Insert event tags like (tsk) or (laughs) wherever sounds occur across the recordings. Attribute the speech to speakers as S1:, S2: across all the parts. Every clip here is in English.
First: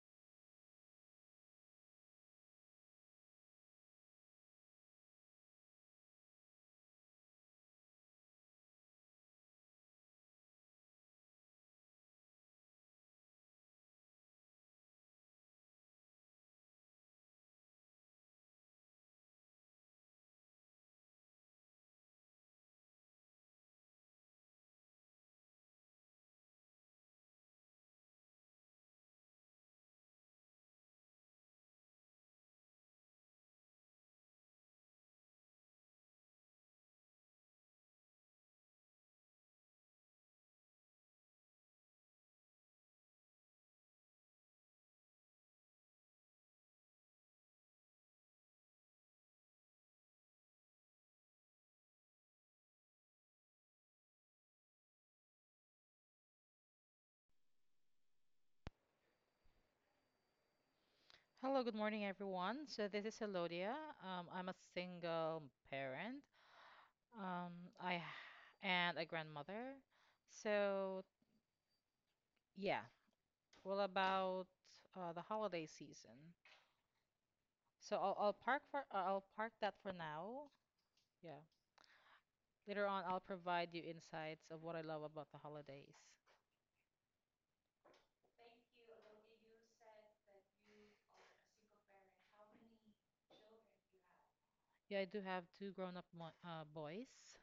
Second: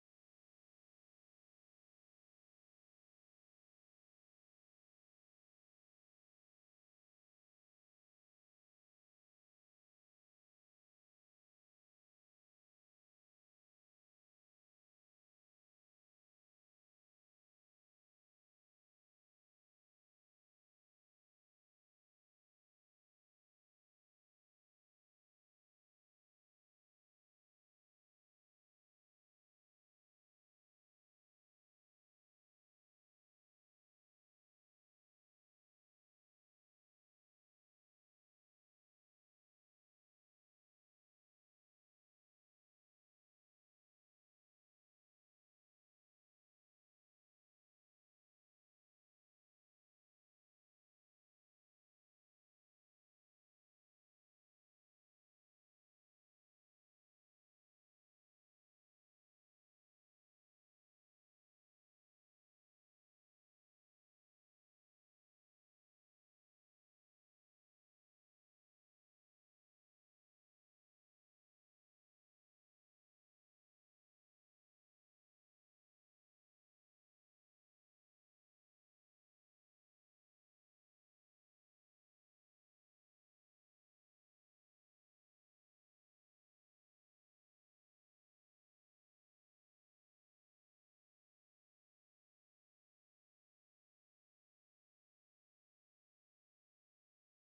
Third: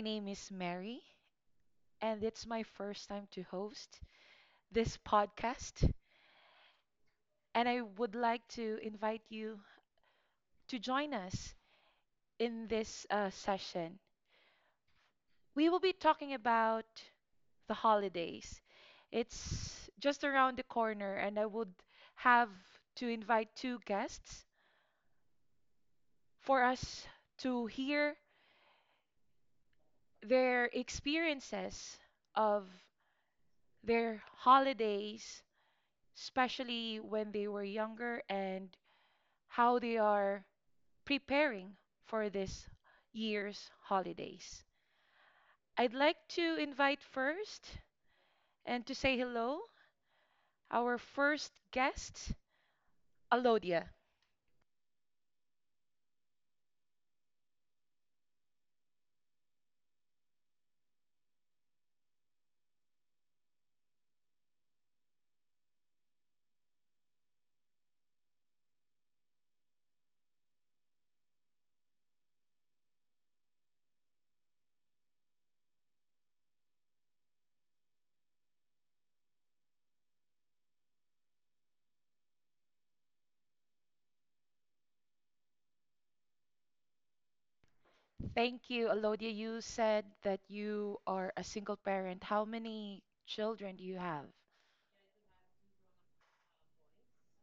S1: name is Mary, and it's my first time to host this podcast. And I would like to invite you to join us in this session. We will be talking about the holidays. It's just around the corner, and I would have to invite two guests for us to hear their experiences of their holidays, especially when they were younger, and how they are preparing for this year's holidays. I'd like to invite first and to say hello our first guest, Alodia.
S2: Hello, good morning, everyone. So this is Elodia. I'm a single parent. Um, I h- and a grandmother. So yeah, well about the holiday season. So I'll park for I'll park that for now. Yeah. Later on, I'll provide you insights of what I love about the holidays.
S1: Thank you, Alodia. You said that you are a single parent. How many children do you have?
S2: Yeah, I do have two grown-up mo boys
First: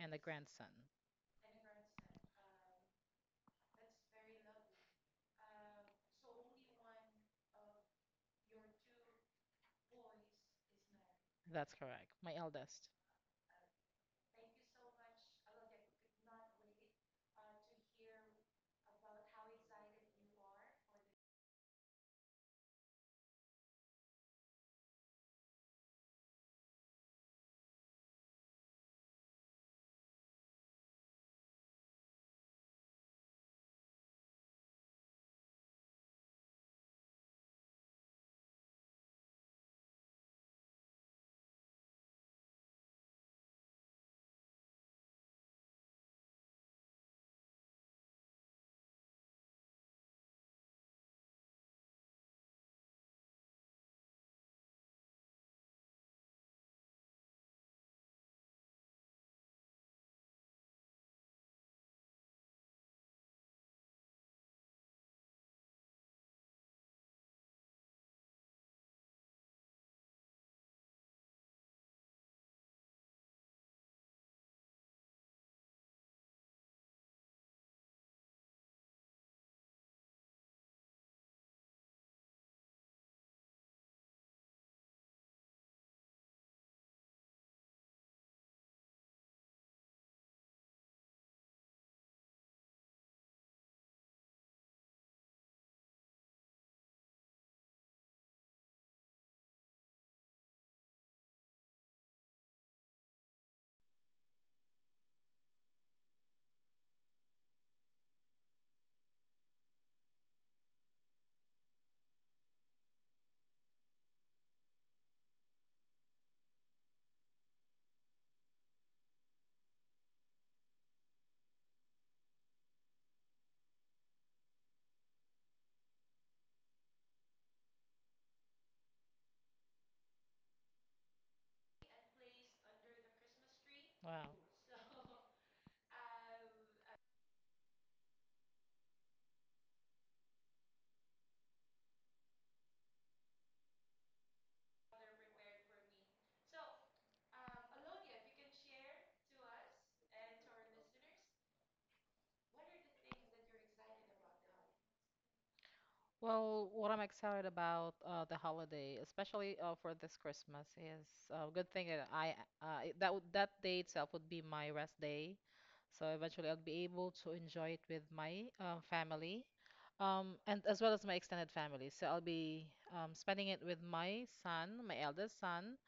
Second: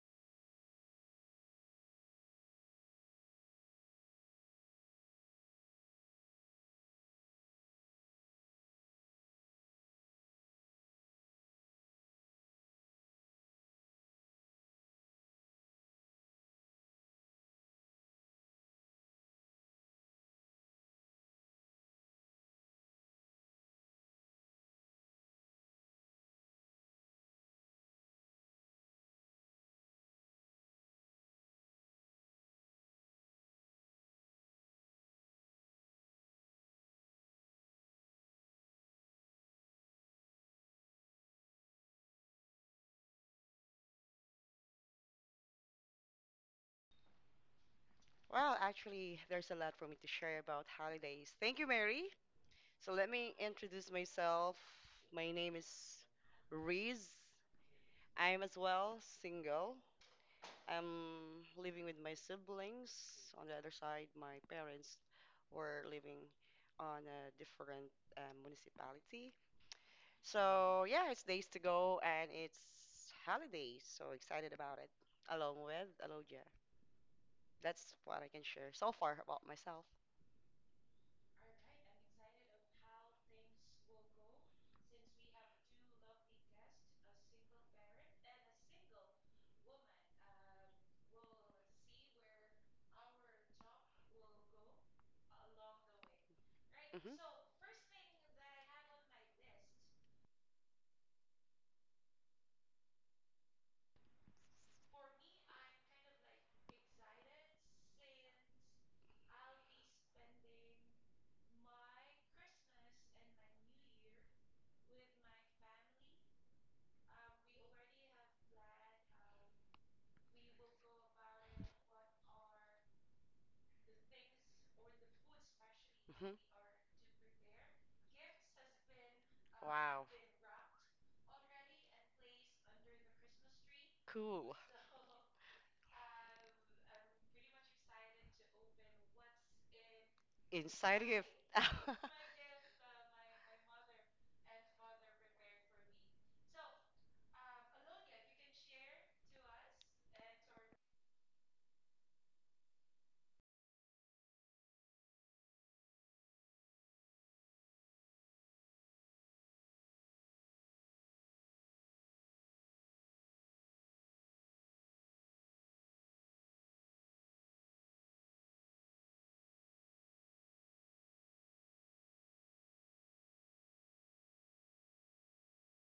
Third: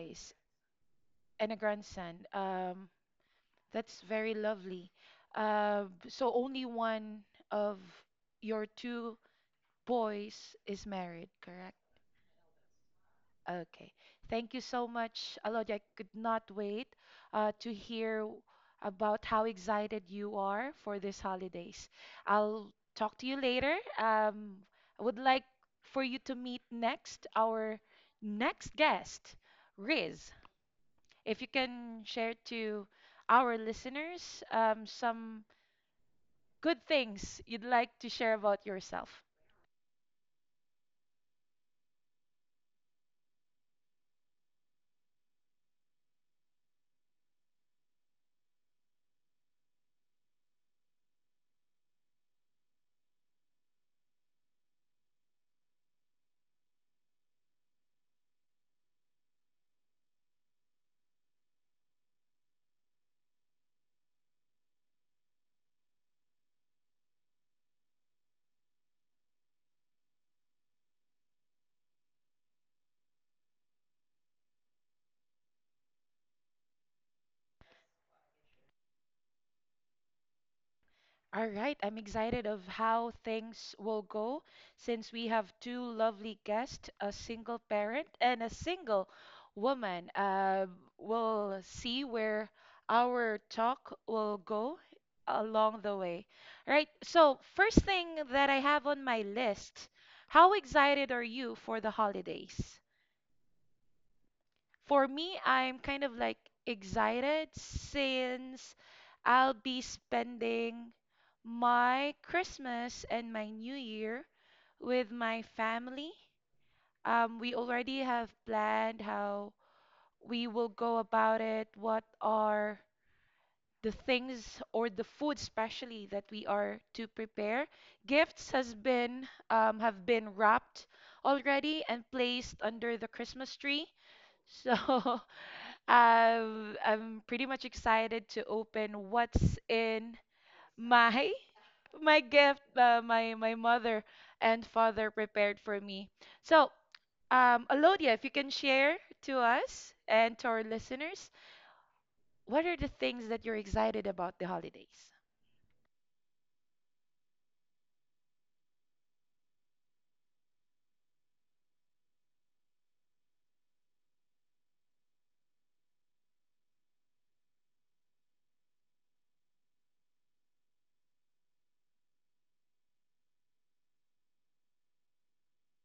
S2: and a grandson.
S1: and a grandson. That's very lovely. So only one of your two boys is married,
S2: That's
S1: correct?
S2: correct. My eldest.
S1: Okay. Thank you so much, Alodi. I could not wait to hear about how excited you are for these holidays. I'll talk to you later. I would like for you to meet next our next guest, Riz. If you can share to our listeners some good things you'd like to share about yourself.
S3: Well, actually, there's a lot for me to share about holidays. Thank you, Mary. So let me introduce myself. My name is Riz. I'm as well single. I'm living with my siblings. On the other side, my parents were living on a different municipality. So yeah, it's days to go and it's holidays. So excited about it. Along with Aloja. That's what I can share so far about myself.
S1: All right, I'm excited of how things will go since we have two lovely guests, a single parent and a single woman. We'll see where our talk will go along the way. All right,
S3: Hmm.
S1: so first thing that I have on my list, how excited are you for the holidays? For me, I'm kind of like excited since I'll be spending my Christmas and my New Year with my family. We already have planned how we will go about it, what are the things or the food especially that
S3: Mhm.
S1: we are to prepare. Gifts has been
S3: Wow.
S1: have been wrapped already and placed under the Christmas tree.
S2: Wow.
S3: Cool.
S1: So (laughs) I'm pretty much excited to open what's in
S3: Inside of
S1: my
S3: (laughs)
S1: (laughs) my gift my mother and father prepared for me. So, Alodia, if you can share to us and to our listeners, what are the things that you're excited about the holidays?
S2: Well, what I'm excited about the holiday, especially for this Christmas, is good thing that I it- that would- that day itself would be my rest day, so eventually I'll be able to enjoy it with my family, and as well as my extended family. So I'll be spending it with my son, my eldest son,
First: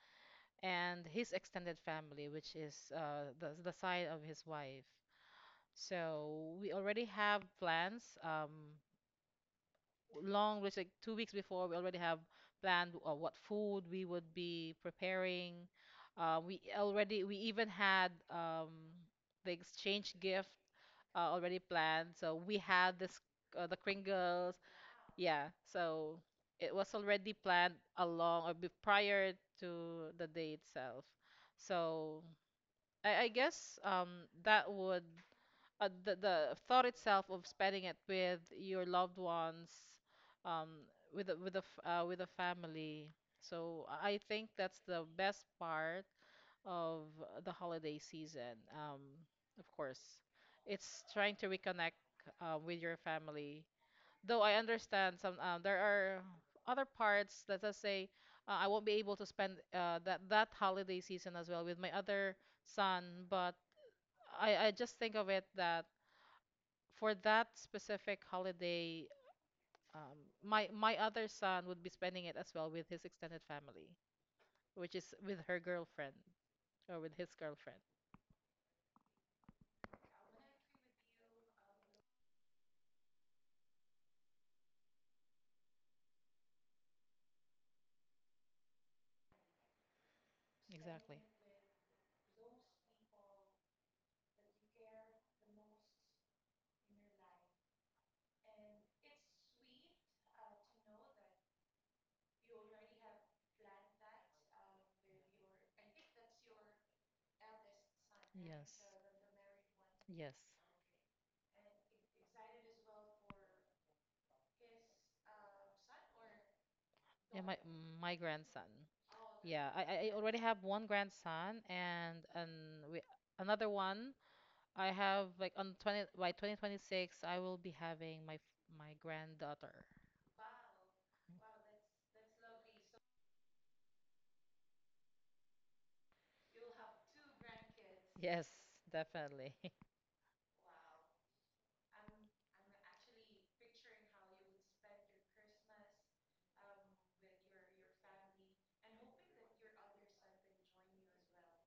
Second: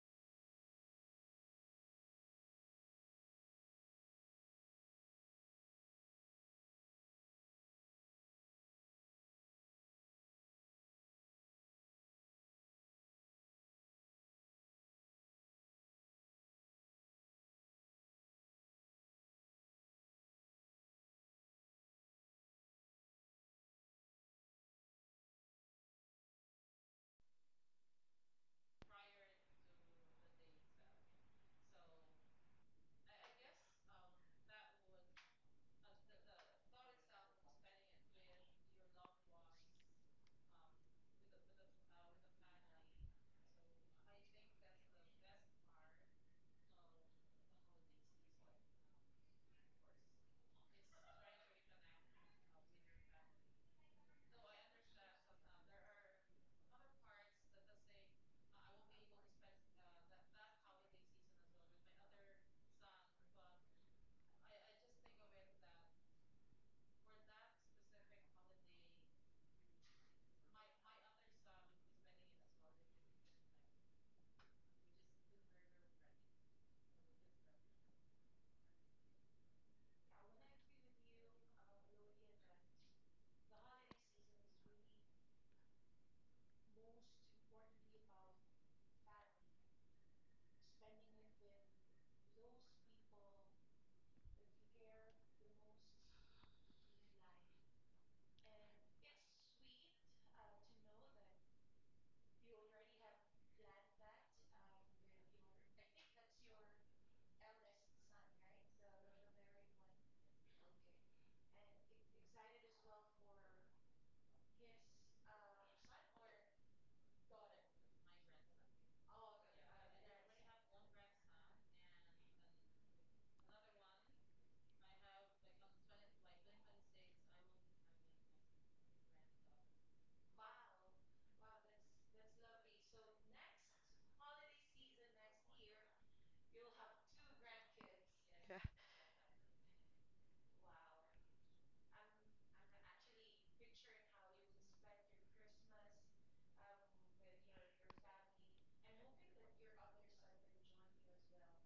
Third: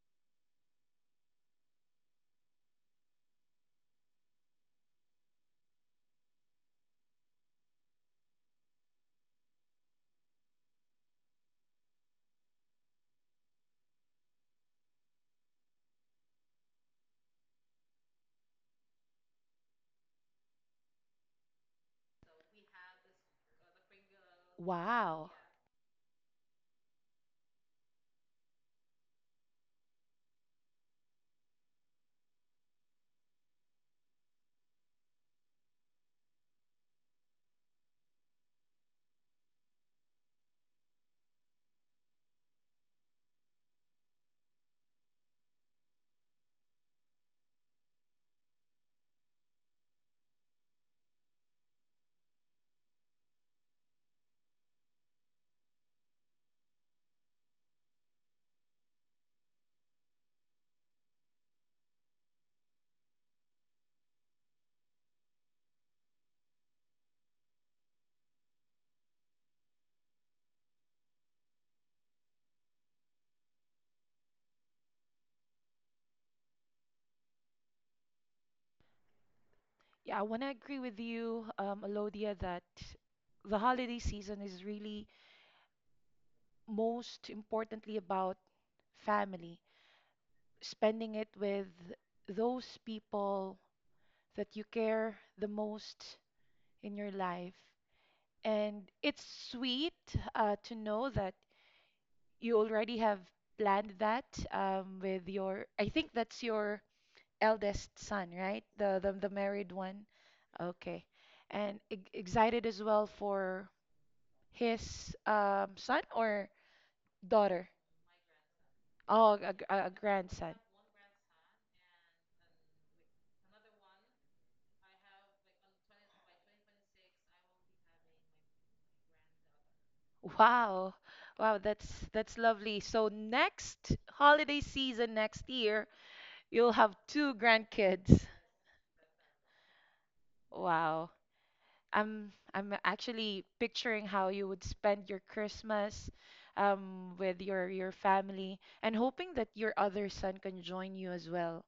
S2: and his extended family, which is the side of his wife. So we already have plans. Long it's like 2 weeks before we already have planned what food we would be preparing we even had the exchange gift already planned, so we had this the kringles,
S1: Wow.
S2: yeah. So it was already planned along or be prior to the day itself. So I guess that would the thought itself of spending it with your loved ones, um, with a family. So I think that's the best part of the holiday season. Of course, it's trying to reconnect with your family. Though I understand some there are other parts that I say I won't be able to spend that that holiday season as well with my other son, but I just think of it that for that specific holiday, um, my other son would be spending it as well with his extended family, which is with her girlfriend or with his girlfriend.
S1: Yeah, I want to agree with you, Alodia, that the holiday season is really most importantly about family spending
S2: Exactly.
S1: it with those people that you care the most in your life. And it's sweet to know that you already have planned that with your, I think that's your eldest son, right?
S2: Yes.
S1: The married one.
S2: Yes.
S1: Okay. And e excited as well for his son or
S2: Yeah, my
S1: daughter?
S2: my grandson.
S1: Oh, a, gr-
S2: Yeah, I
S1: a
S2: I I already
S1: grandson.
S2: have one grandson, and we, another one. I have like on 20 by 2026 I will be having my my granddaughter.
S1: Wow. Wow, that's lovely. So next holiday season next year, you'll have two grandkids.
S2: Yes,
S3: Yeah,
S2: definitely.
S1: Wow. I'm actually picturing how you would spend your Christmas with your family and hoping that your other son can join you as well.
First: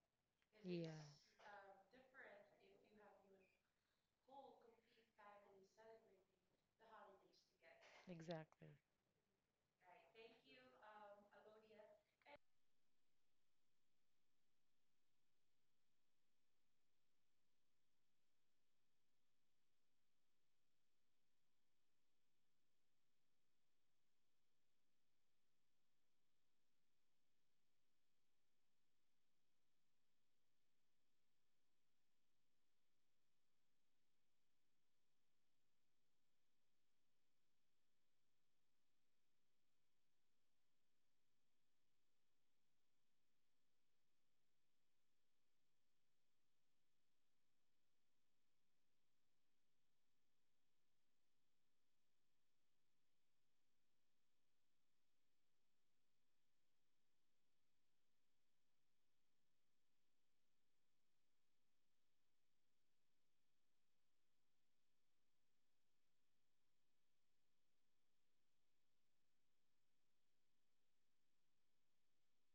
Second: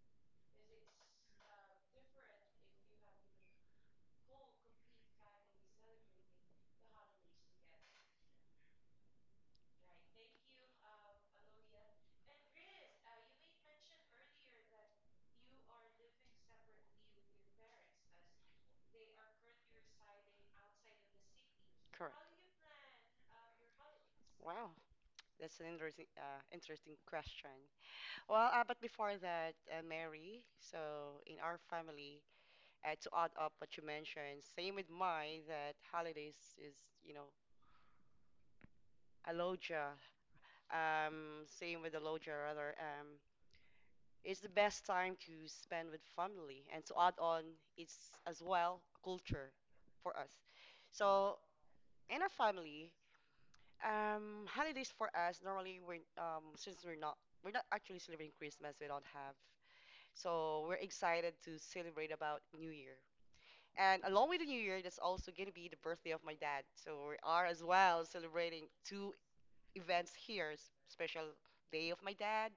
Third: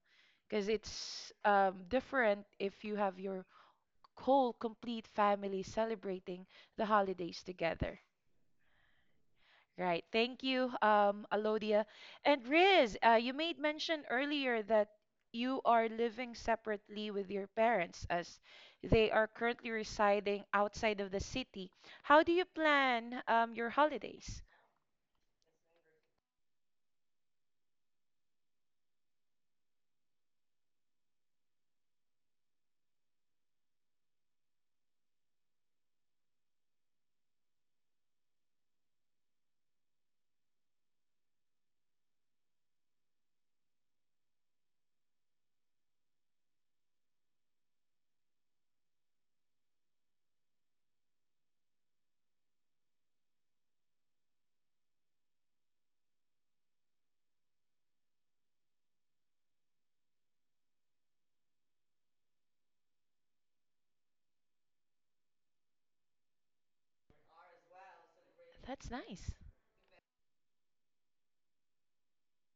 S1: 'Cause
S2: Yeah,
S1: it's different if you have your whole complete family celebrating the holidays together.
S2: exactly.
S1: Right. Thank you, Alodia. And Riz, you made mention earlier that you are living separately with your parents as they are currently residing outside of the city. How do
S3: correct.
S1: you plan your holidays?
S3: Wow, that's an interesting, interesting question. Well, but before that, Mary, so in our family, to add up what you mentioned, same with mine, that holidays is, you know, a loja. Same with the loja, rather. It's the best time to spend with family. And to add on, it's as well a culture for us. So in our family, holidays for us normally we're not actually celebrating Christmas, we don't have. So we're excited to celebrate about New Year. And along with the New Year, that's also going to be the birthday of my dad. So we are as well celebrating
S1: That's
S3: two
S1: nice.
S3: events here, special day of my dad,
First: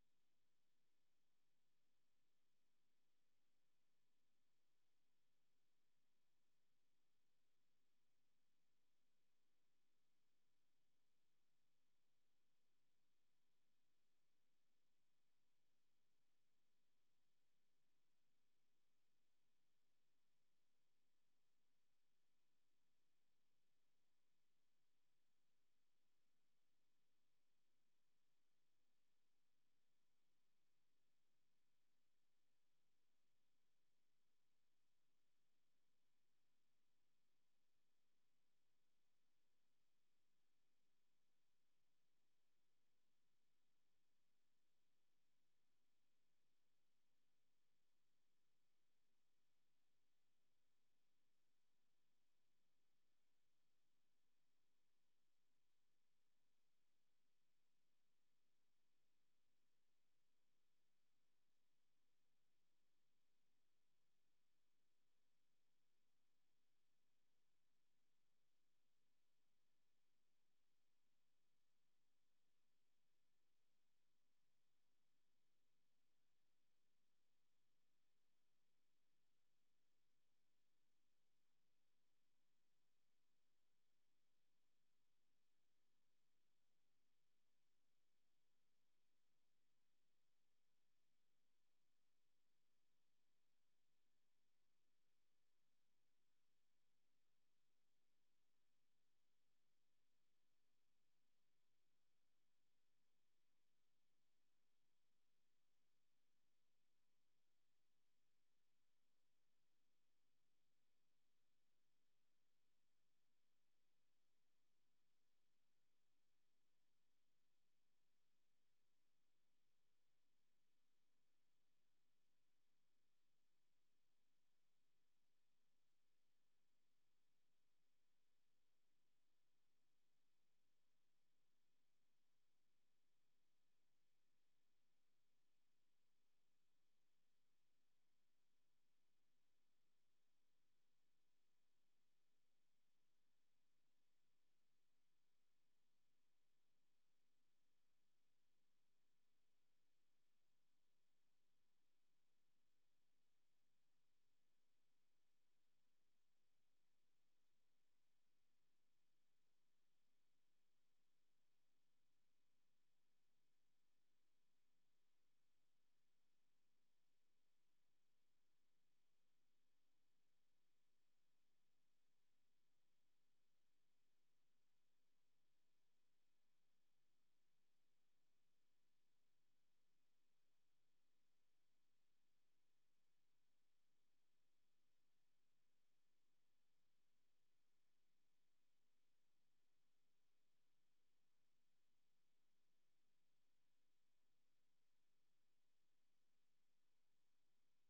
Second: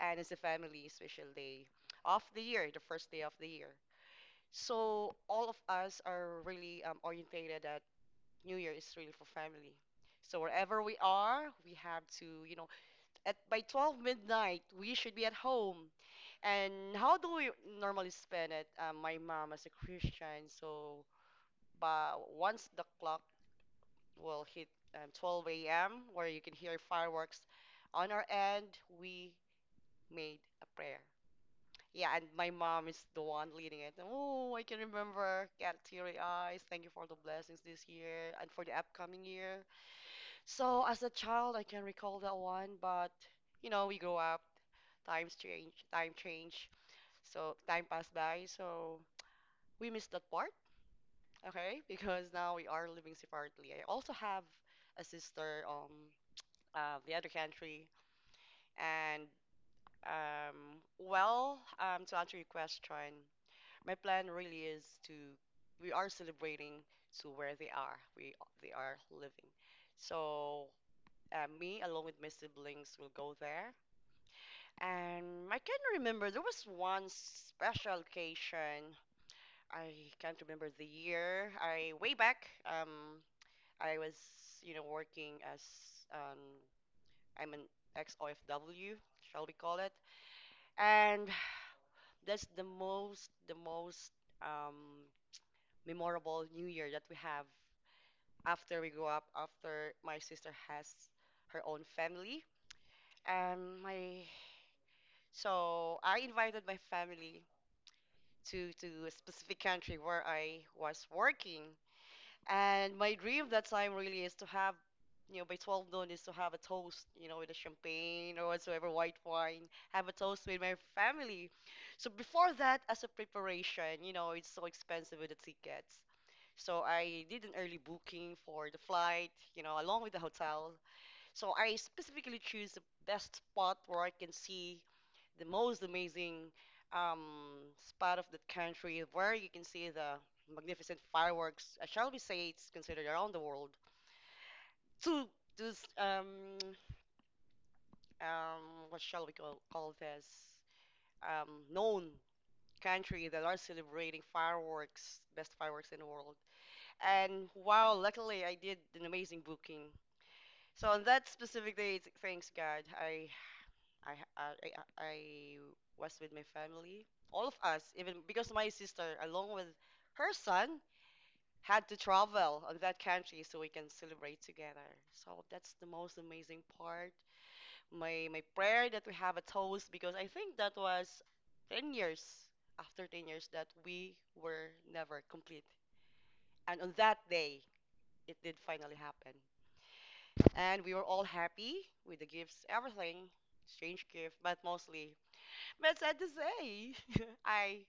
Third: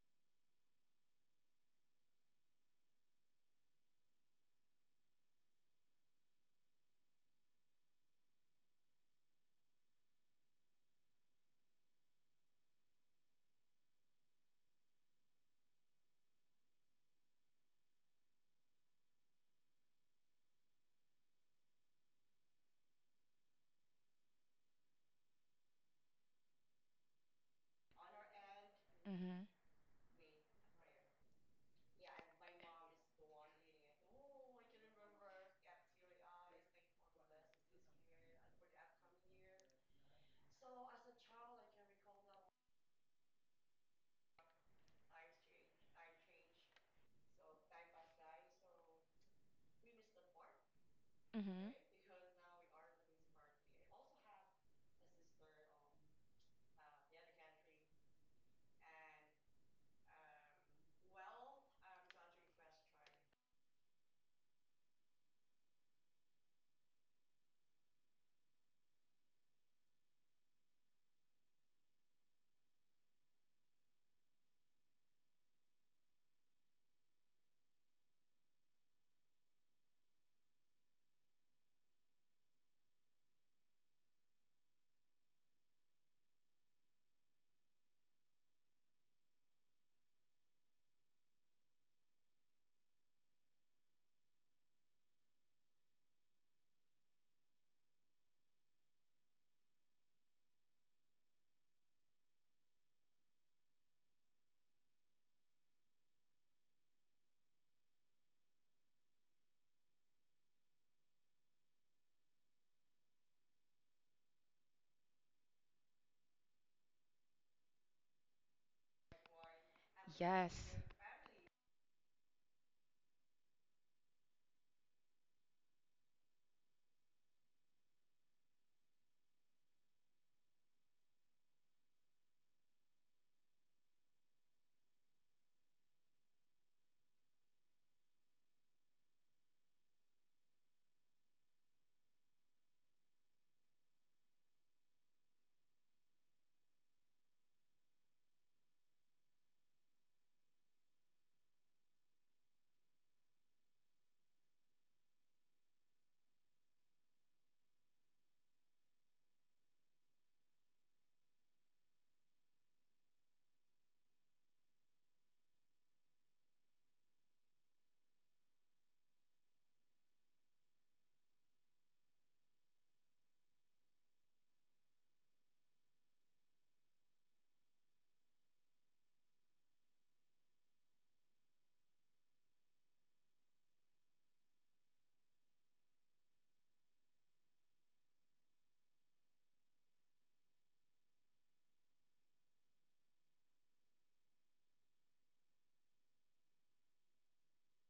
S3: and it's a family special day of the year, the first day of the year. So all of us are really orientated that New Year is really for family. So wherever we are, we have to, you know, at by 12 midnight, we should be at home. And how do we normally spend it? My mom is a Christian, so but once the clock will hit 12 a.m., where you can hear fireworks on our end, we
S1: Mm-hmm.
S3: made a prayer. Yeah, and my mom is the one leading it. Oh, I can remember. Got teary eyes. Thank you for the blessings this year and for the upcoming year. So, as a child, I can recall that one, but you know, we grow up, times change, time change. So, time passed by. So, we missed that part,
S1: Mm-hmm.
S3: okay? (laughs) Because now we are living separately. I also have a sister the other country, and well, to answer your question, my plan really is to, we are celebrating to where they are, we they are living, so me along with my siblings will go there. And I can remember there was one special occasion. I can't remember the year. I way back, I was, you know, working as, um I'm an ex-ofw, shall we call it, and that's the most, the most um memorable new year that we have after we grow up, after my sister has her own family. And my, so I invited my family to a specific country where I was working. And my dream that time really is to have, you know, by 12 noon, is to have a toast, you know, with a champagne or whatsoever white wine, have a toast
S1: Yes.
S3: with my family. So before that, as a preparation, you know, it's so expensive with the tickets. So I did an early booking for the flight, you know, along with the hotel. So I specifically choose the best spot where I can see the most amazing um, spot of the country, where you can see the magnificent fireworks. I, shall we say, it's considered around the world. To this, what shall we call this? Known country that are celebrating fireworks, best fireworks in the world. And wow, luckily I did an amazing booking. So on that specific day, thanks God, I, ha- I was with my family, all of us, even because my sister, along with her son, had to travel on that country so we can celebrate together. So that's the most amazing part. My prayer that we have a toast because I think that was 10 years, after 10 years that we were never complete. And on that day, it did finally happen. And we were all happy with the gifts, everything, strange gift, but mostly. But sad to say, (laughs) I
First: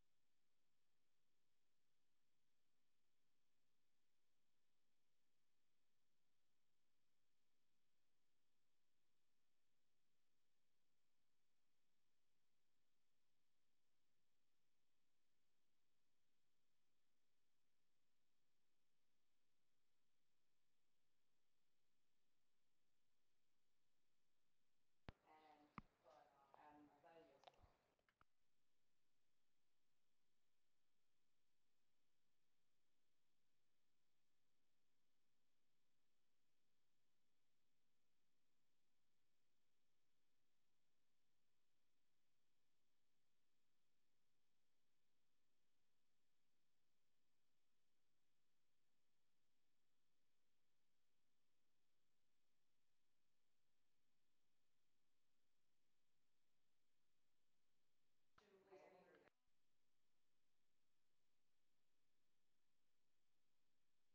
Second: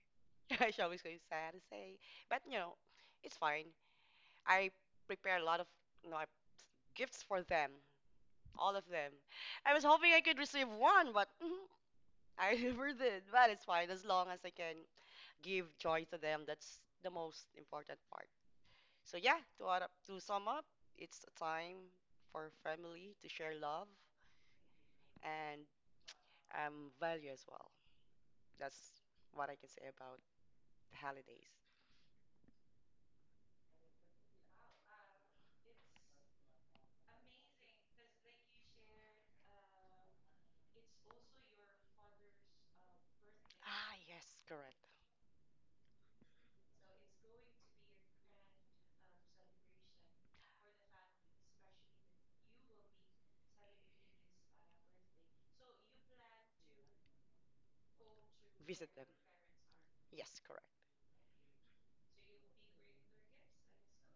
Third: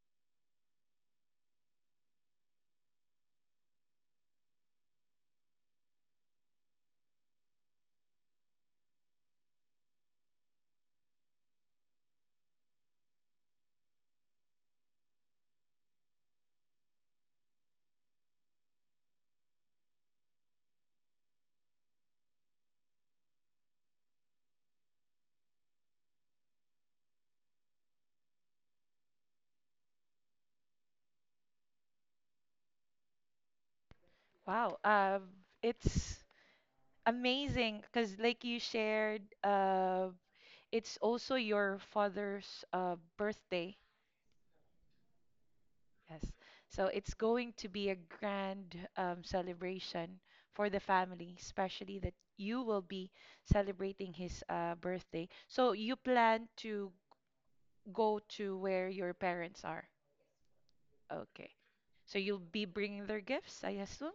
S3: (laughs) I always go sad to say, but you know, it's fine. I prepare a lot of, you know, gifts for them, all of them. I was hoping I could receive one, but I (laughs) never did. But it's fine as long as I can give joy to them. That's the most important part. So yeah, to add up, to sum up, it's a time for family to share love and value as well. That's what I can say about the holidays.
S1: Wow. It's amazing because, like you shared, it's also your father's birthday.
S3: Ah, yes, correct.
S1: Yes. So it's going to be a grand celebration for the family, especially that you will be celebrating his birthday. So you plan to go to where
S3: Visit them.
S1: your parents are.
S3: Yes, correct.
S1: Okay. So you'll be bringing their gifts, I assume?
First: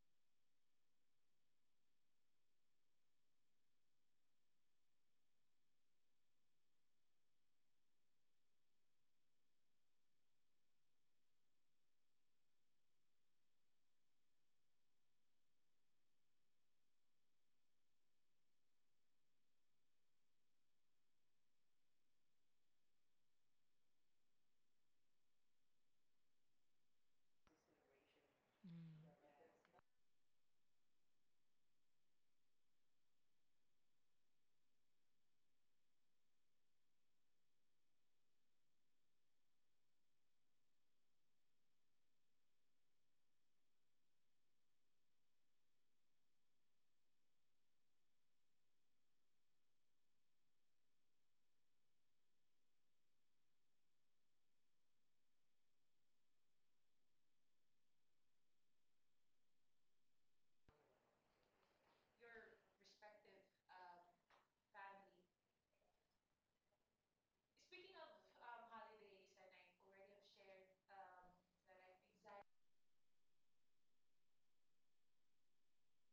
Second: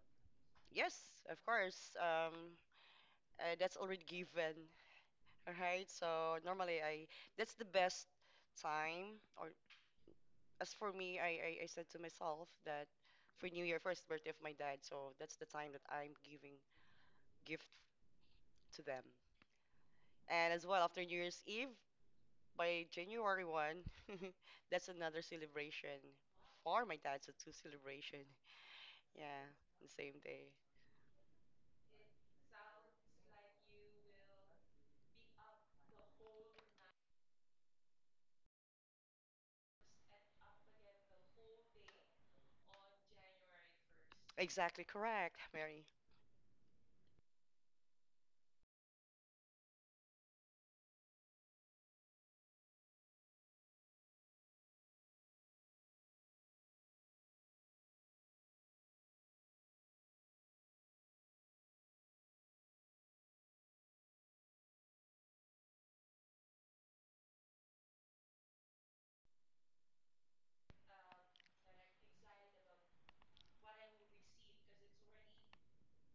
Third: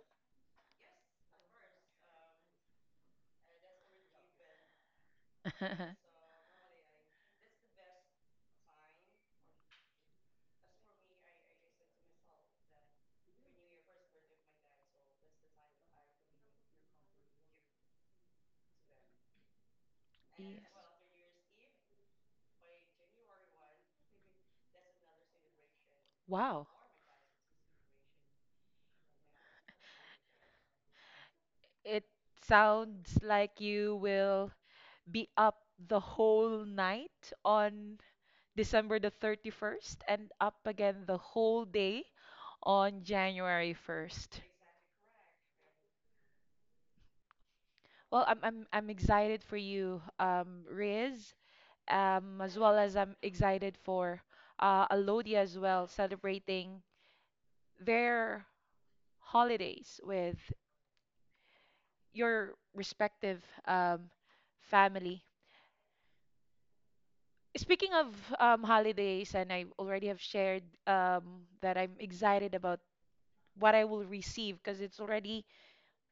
S3: Yes, of course. That's already given. All right.
S1: (laughs)
S3: So normally I, that's the best time. Or as for me, I said to myself that for New Year, first birthday of my dad. So that's the time that I'm giving gift to them. And
S1: Yes.
S3: as well after New Year's Eve by January one, (laughs) that's another celebration
S1: Wow.
S3: for my dad. So two celebration.
S2: Mm,
S3: Yeah, the same day.
S1: It sounds like you will be up the whole night on December the 31st and up again the whole day on January 1st.
S3: Exactly correct, Mary.
S1: Well, I'm excited for you, Riz, as well as I'm excited for Alodia as well, celebrating their holidays with your respective family. Speaking of holidays, and I already have shared that I'm excited about what I will receive because it's already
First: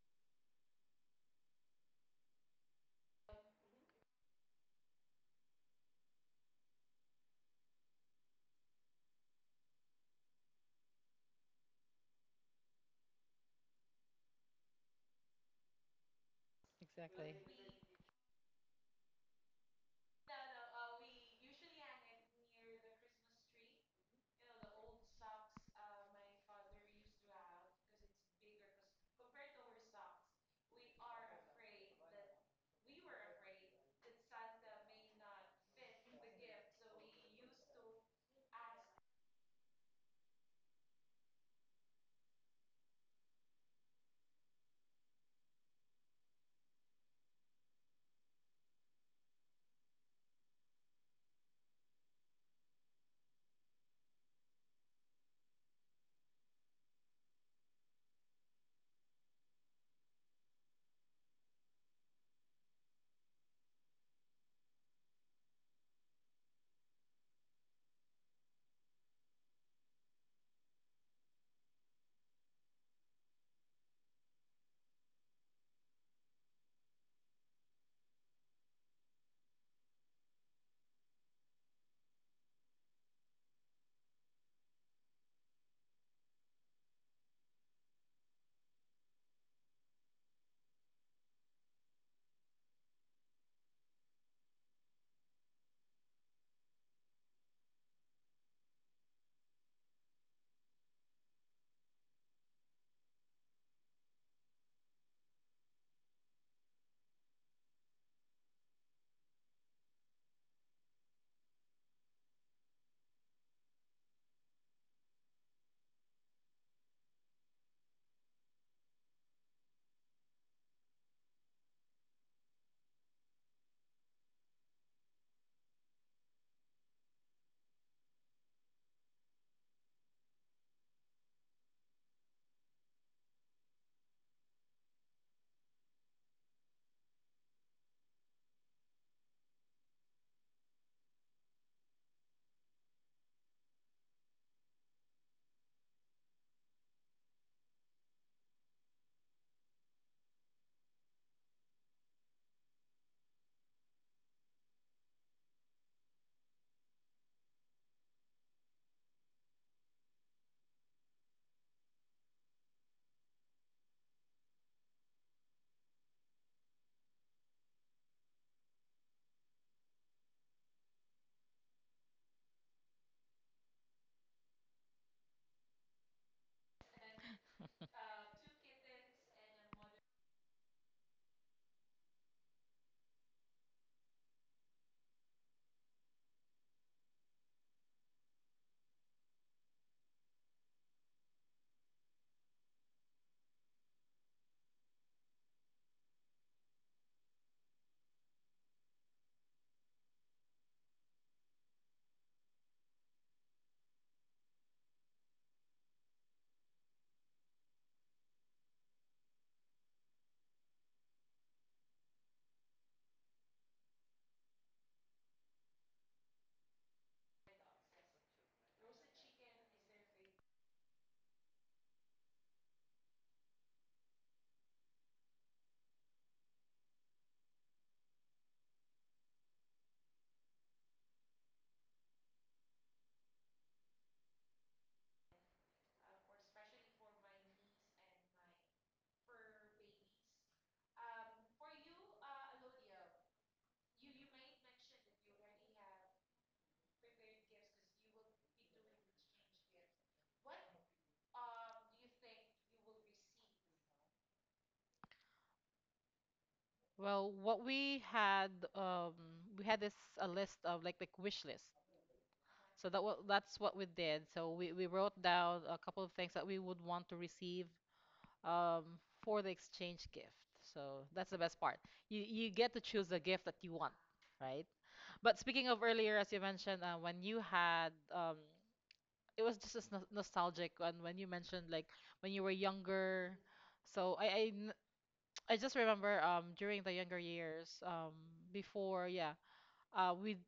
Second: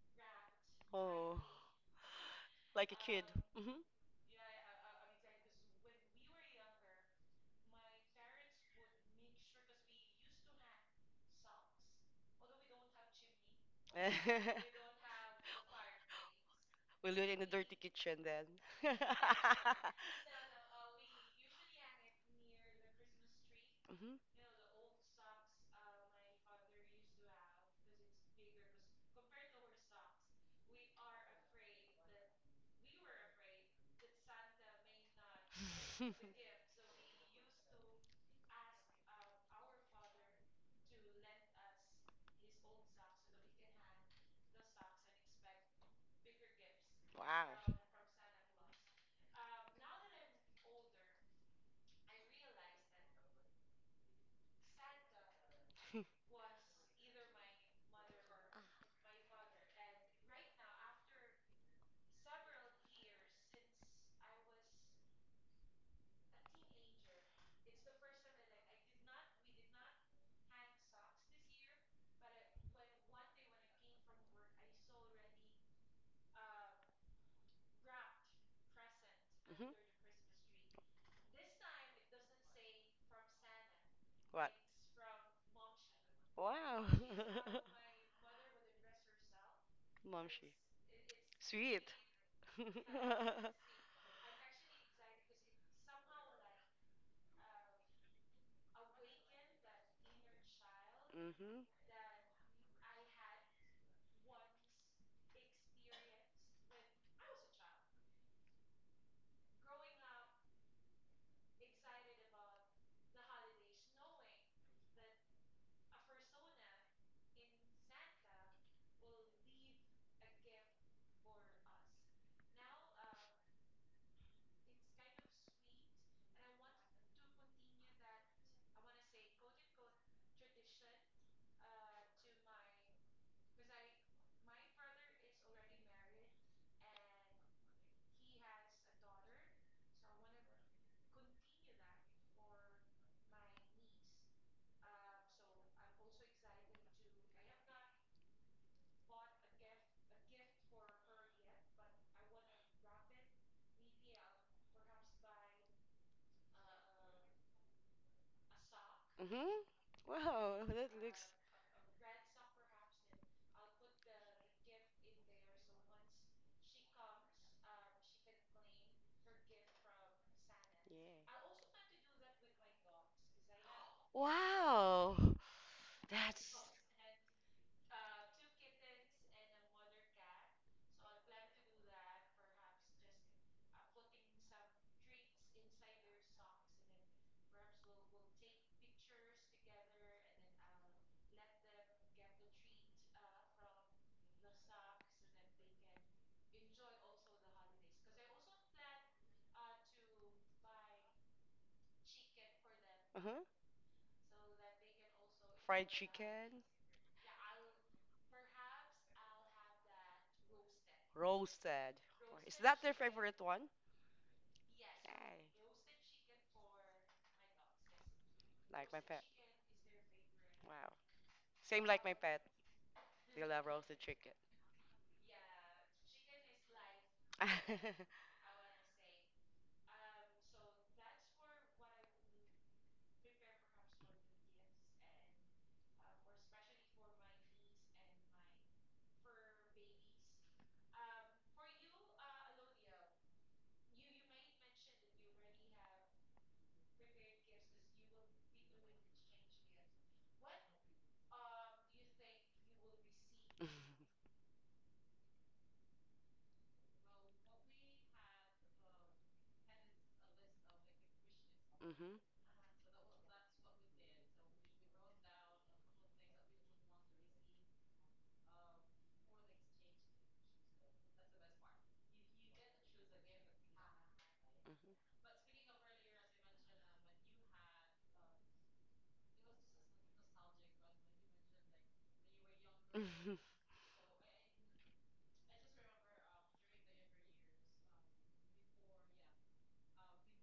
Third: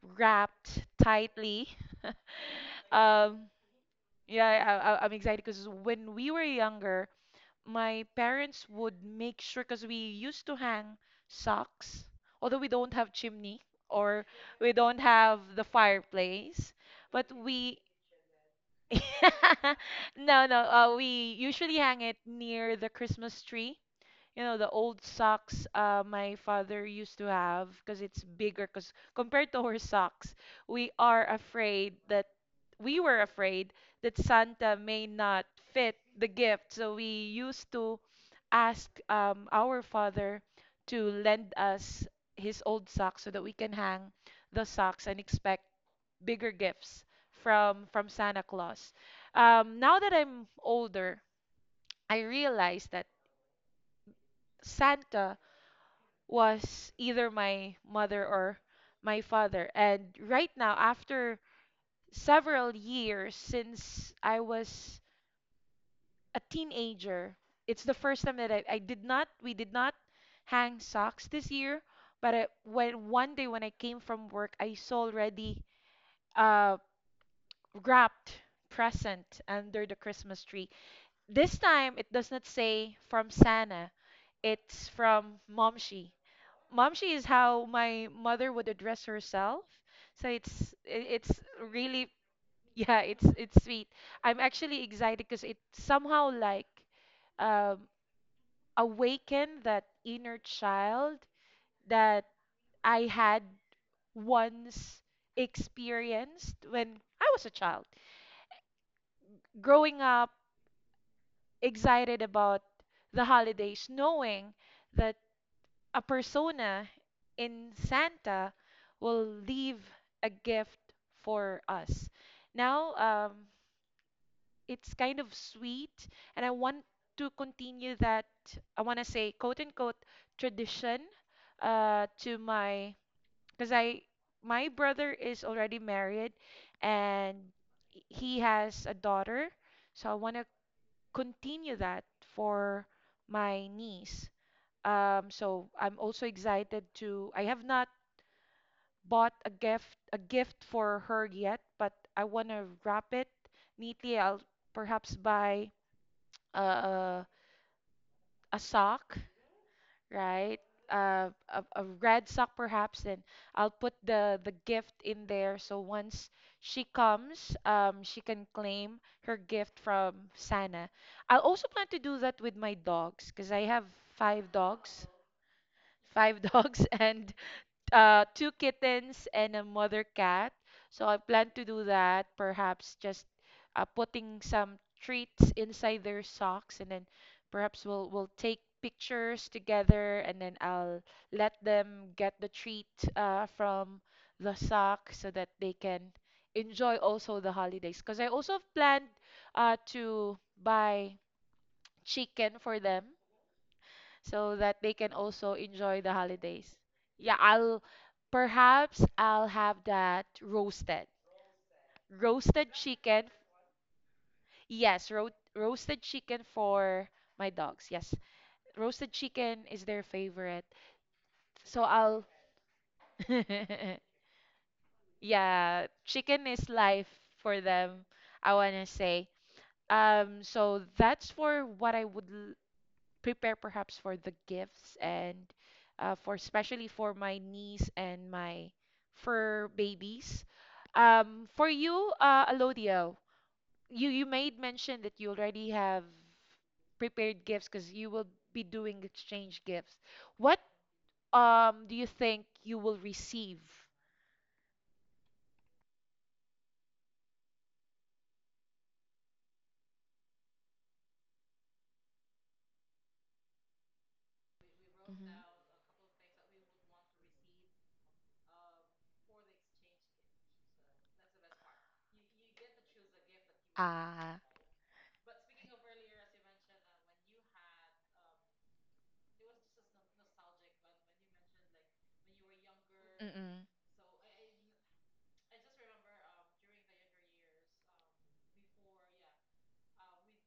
S1: wrapped
S3: Oh,
S1: tightly. (laughs)
S3: like a kid.
S1: Um,
S3: Hmm.
S1: yeah, I'm excited because when we were younger, my parents would make sure because we used to hang socks, although we don't have chimney or
S3: (laughs)
S1: we don't have the fireplace,
S3: We'll do it
S1: but
S2: exactly.
S3: in the dirty
S1: we
S3: kitchen then. (laughs) Hmm.
S1: (laughs) no, no, we usually hang it near the Christmas tree, you know, the old socks my father used to have because it's bigger. Because compared to her socks, we are afraid that we were afraid that Santa may not fit
S3: (laughs)
S1: the gift. So we used to ask our father to lend us his old socks so that we can hang the socks and expect bigger gifts
S3: Wow.
S1: from Santa Claus. Now that I'm older, I realize that Santa was either my mother or my father. And right now, after several years since I was a teenager, it's the first time that I did not, we did not hang socks this year. But when one day when I came from work, I saw already uh, wrapped present
S3: (laughs) Mhm.
S1: under the Christmas tree. This time, it does not say from Santa.
S3: What?
S1: It's from Momshi.
S3: Wow.
S1: Momshi is how my mother would address herself.
S3: (laughs) Mom
S1: So
S3: shoe.
S1: it's
S3: Sweet.
S1: really
S3: (laughs)
S1: (laughs) yeah,
S3: Mhm.
S1: it's sweet. I'm actually excited because it somehow like um awakened that inner child that I had once experienced when I was a child. Growing up excited about the holidays, knowing that a persona in Santa will leave a gift for us. Now, it's kind of sweet, and I want to continue that, I want to say, quote unquote, tradition uh, to my, because my brother is already married and he has a daughter, so I want to continue that for my niece. So I'm also excited to. I have not bought a gift for her yet, but I want to wrap it neatly. I'll perhaps buy a a sock,
S3: Mhm. Wow,
S1: right?
S3: that looks.
S1: A red sock perhaps, and I'll put the gift in there. So once she comes, she can claim her gift from Santa.
S3: Yeah.
S1: I'll also plan to do that with my dogs because I have five dogs,
S3: Wow.
S1: five (laughs)
S3: That's.
S1: dogs, and two kittens and a mother cat. So I plan to do that, perhaps just putting some treats inside their socks, and then perhaps we'll take pictures together, and then I'll let them get the treat from the sock so that they can enjoy also the holidays. Because I also have planned to buy chicken for them
S3: Uh huh.
S1: so that they can also
S3: Fried
S1: enjoy the
S3: chicken.
S1: holidays. Yeah, I'll perhaps I'll have that roasted.
S3: Roasted. Is
S1: Roasted
S3: that their
S1: chicken.
S3: favorite one?
S1: Yes, ro
S3: Okay.
S1: roasted chicken for my dogs. Yes.
S3: Like my
S1: Roasted
S3: pet.
S1: chicken is their favorite.
S3: Wow.
S1: So
S3: Same like my
S1: I'll
S3: pet. They love roasted
S1: (laughs)
S3: chicken.
S1: yeah, chicken is life for them,
S3: (laughs)
S1: I wanna say. So that's for what I would prepare perhaps for the gifts and for especially for my niece and my fur babies. For you, Alodia, you made mention that you already have prepared gifts because you will be doing exchange gifts. What do you think you will receive?
S2: Well, what we had this a list of like wish list.
S3: Mhm. Mhm.
S2: So that what that's what we did. So we wrote
S1: Mhm.
S2: down a couple of things that we would want to receive um, for the exchange gift. So that's the best part. You get to choose the gift that you want,
S1: Ah.
S2: right? But speaking of earlier, as you mentioned, when you had it was just as nostalgic when you mentioned like when you were
S3: (laughs) Mhm.
S2: younger.
S3: Mhm.
S1: Mm-mm.
S2: So I just remember during the younger years before, yeah. uh, we d-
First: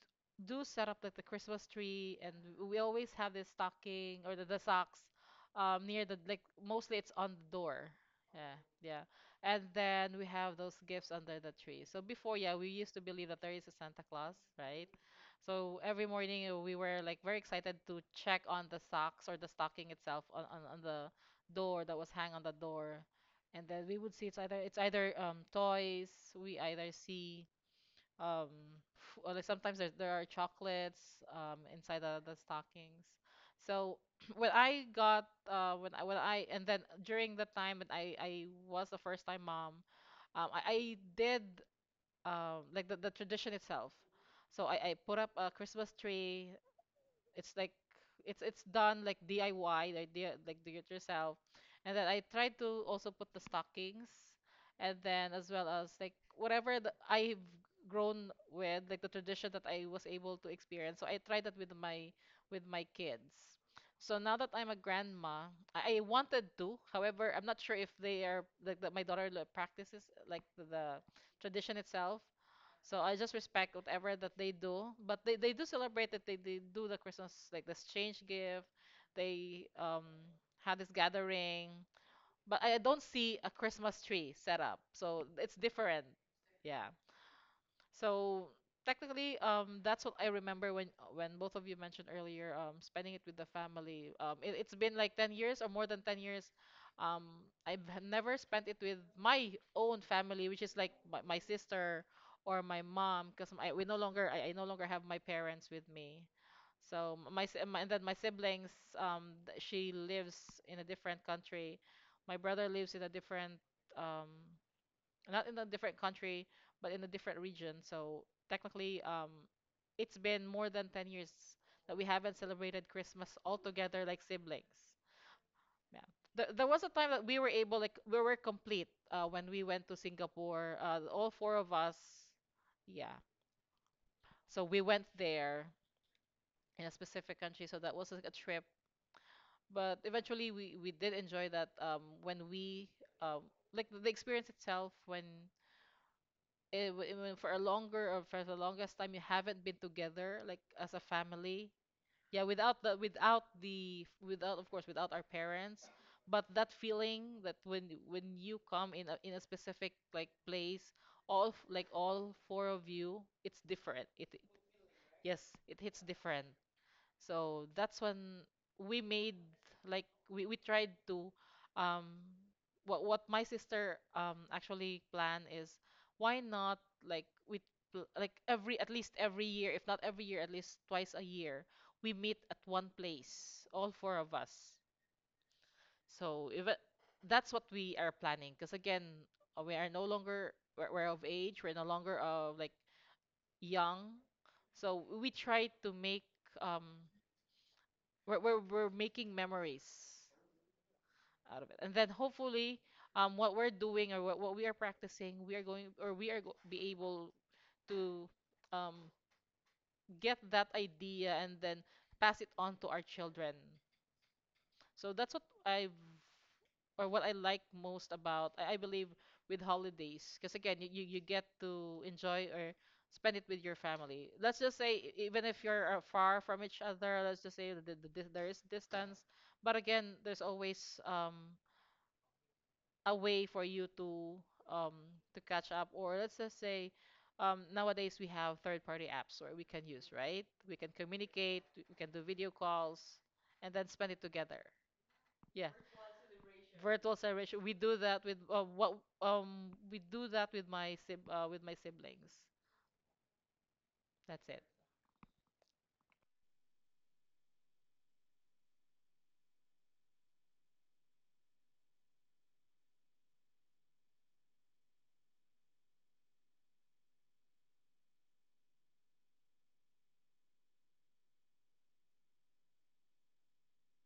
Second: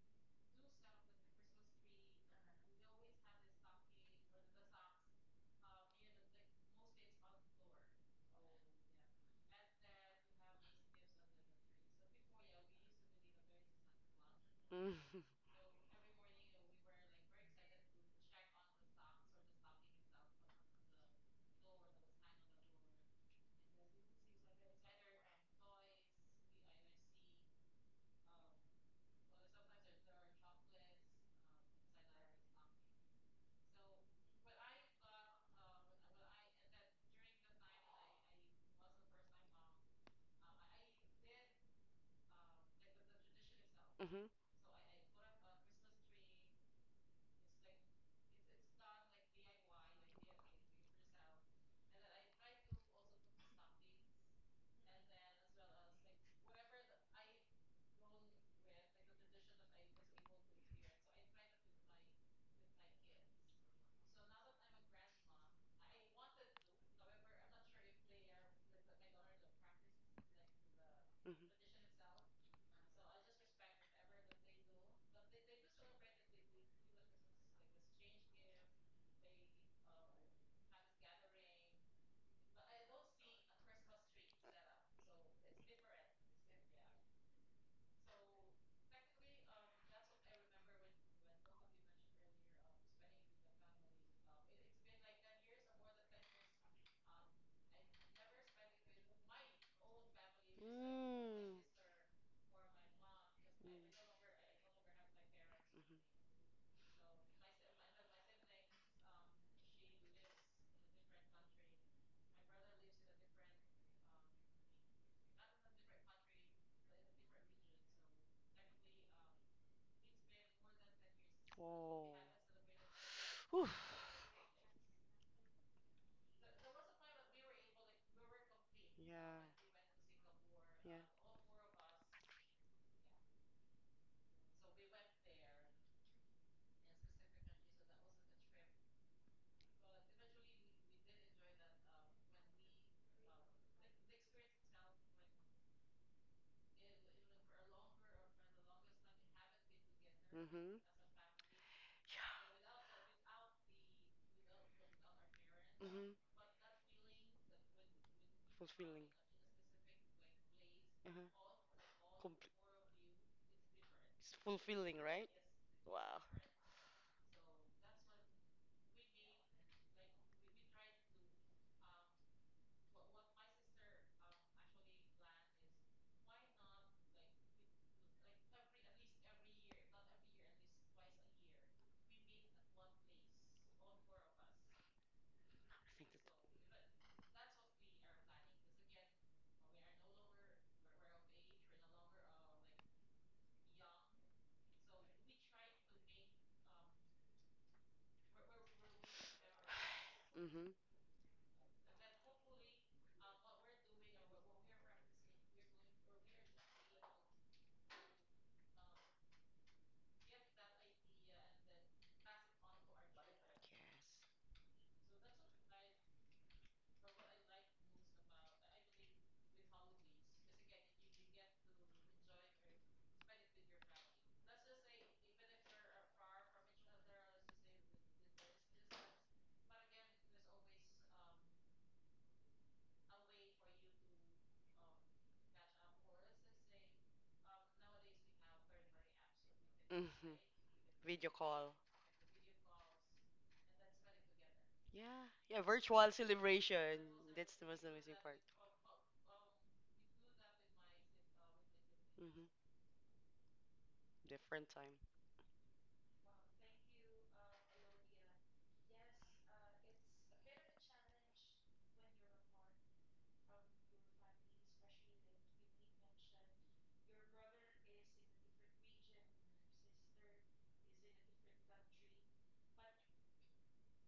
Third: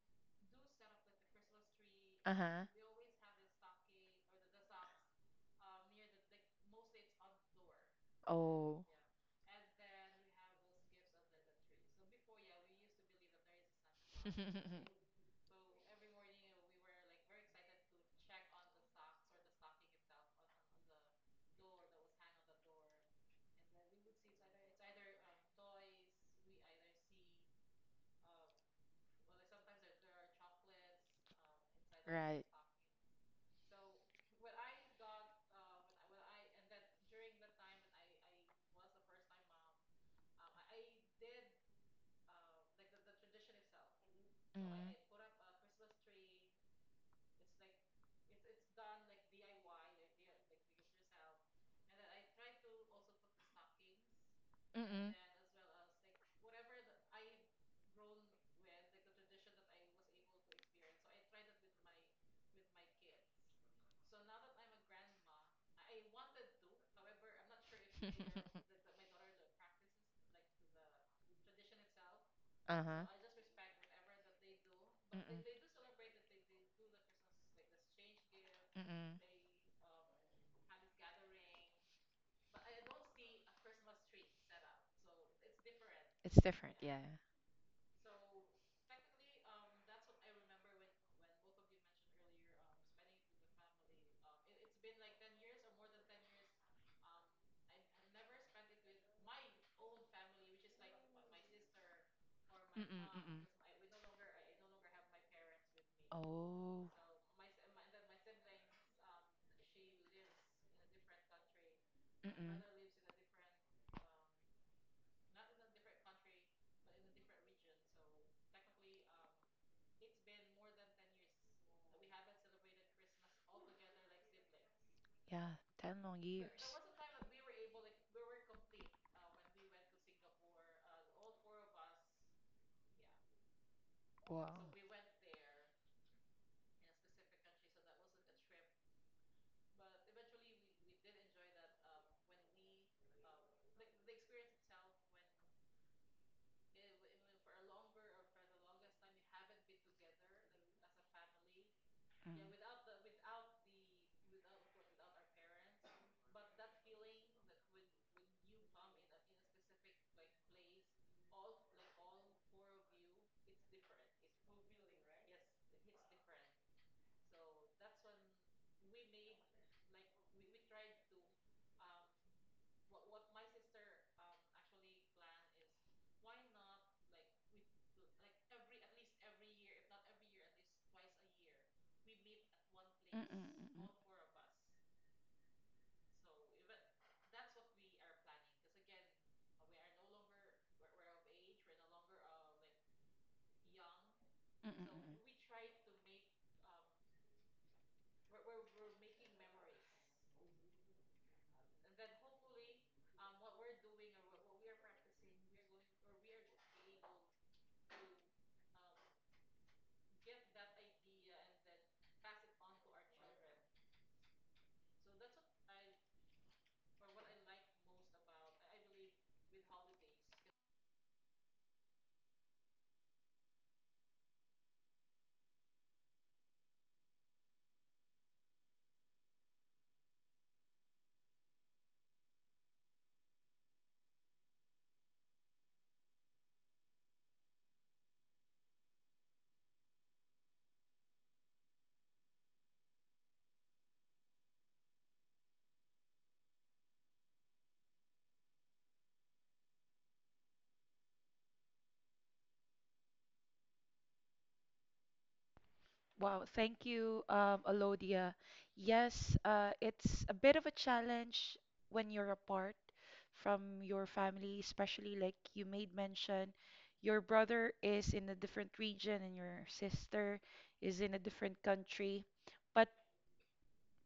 S2: do set up like the Christmas tree, and
S1: Uh-huh.
S2: we always have this stocking or the socks near the, like mostly it's on the door. Yeah,
S1: Oh.
S2: yeah. And then we have those gifts under the tree. So before, yeah, we used to believe that there is a Santa Claus,
S1: (laughs)
S2: right? So every morning we were like very excited to check on the socks or the stocking itself on the door that was hang on the door. And then we would see it's either toys, we either see um or like sometimes there are chocolates inside the
S1: Right.
S2: stockings. So (clears throat) when I got when I and then during the time when I was a first time mom I did like the tradition itself.
S3: Mhm. Mm.
S2: So
S1: Mm.
S2: I put up a christmas tree. It's like it's done like DIY, like do it yourself. And then I tried to also put the stockings, and then as well as like whatever that I've grown with, like the tradition that I was able to experience. So I tried that with my kids. So now that I'm a grandma, I wanted to. However, I'm not sure if they
S1: Mm-mm.
S2: are
S1: (laughs)
S2: like that. My daughter like, practices like the tradition itself.
S1: Uh
S2: So
S1: huh.
S2: I just respect whatever that they do, but they
S1: Mm-mm.
S2: do celebrate it. They do the Christmas like this change gift.
S1: Mm-mm.
S2: They had this gathering, but I don't see a Christmas tree set up, so it's different.
S1: It's different,
S2: Yeah.
S1: yeah.
S2: So technically, that's what I remember when both of you mentioned earlier, spending it with the family. It, it's been like 10 years or more than 10 years. Um, Never spent it with my own family, which is like my sister or my
S1: Mm-mm,
S2: mom,
S1: mm-mm.
S2: because
S3: Mm. Mhm.
S2: I no longer have my parents with me.
S1: Oh.
S2: So m- my, si- my and then my siblings, she lives in a different country. My
S1: Mm-mm.
S2: brother lives in a different um not in a different country, but in a different region. So technically, it's been more than 10 years that we
S3: Oh.
S2: haven't celebrated Christmas all
S3: Whew.
S2: together like siblings.
S1: Yeah, 10
S2: Yeah.
S1: long years.
S2: There was a time that we were able, like, we were complete
S3: Yeah.
S2: when we went to Singapore,
S3: Yeah.
S2: all four of us. Yeah.
S1: Wow.
S2: So we went there in a specific country. So that was like a trip. But eventually, we did enjoy that when um, like, the experience itself, when it, w- it for a longer or for the longest time you haven't been together like
S3: Mhm.
S2: as a family,
S1: Mm.
S2: yeah, without
S3: Yeah.
S2: the without the without of course without our parents,
S3: Mhm.
S2: but that feeling that when you come
S3: Fulfilling.
S2: in a specific like place
S3: Uh-huh.
S2: like all
S3: Compl-
S2: four of you, it's different.
S3: it's fulfilling, right?
S2: Yes, it hits
S3: Wow.
S2: different. So that's when we made like we tried to um what my sister actually plan is, why not like like every at least every year, if not every year, at least twice a year we meet at one
S1: Mm, mm,
S2: place,
S1: mm, mm,
S2: all four of us.
S3: I think that.
S2: So if it, that's what we are planning because again, we are no longer we're of age, we're no longer like young,
S1: mm, mm,
S2: so
S1: mm, mm.
S2: we try to make um we're making memories
S3: Mhm.
S2: out of it. And then hopefully, what we're doing, or what we are practicing, we are going, or we are go be able to um, get that idea and then pass it on to our children. So that's what I or what I like most about, I believe with holidays, because again you get to enjoy or spend it with your family. Let's just say even if you're far from each other. Let's just say that there is distance, but again there's always a way for you um to catch up, or let's just say nowadays we have third party apps where we can use,
S3: Mhm.
S2: right? We can
S3: Video
S2: communicate,
S3: call.
S2: we can do video calls and then spend it together.
S3: Yeah. Yeah,
S2: Yeah.
S3: virtual celebration.
S2: Virtual
S3: That's
S2: celebration.
S3: the
S2: We
S3: most
S2: do
S3: amazing
S2: that with
S3: part.
S2: what we do that with my sib with my siblings.
S3: Mhm.
S2: That's it.
S3: Different time.
S1: Wow, thank you, Alodia. Yes, it's a bit of a challenge when you're apart from your family, especially like you made mention, your brother is in a different region and your sister is in a different country. But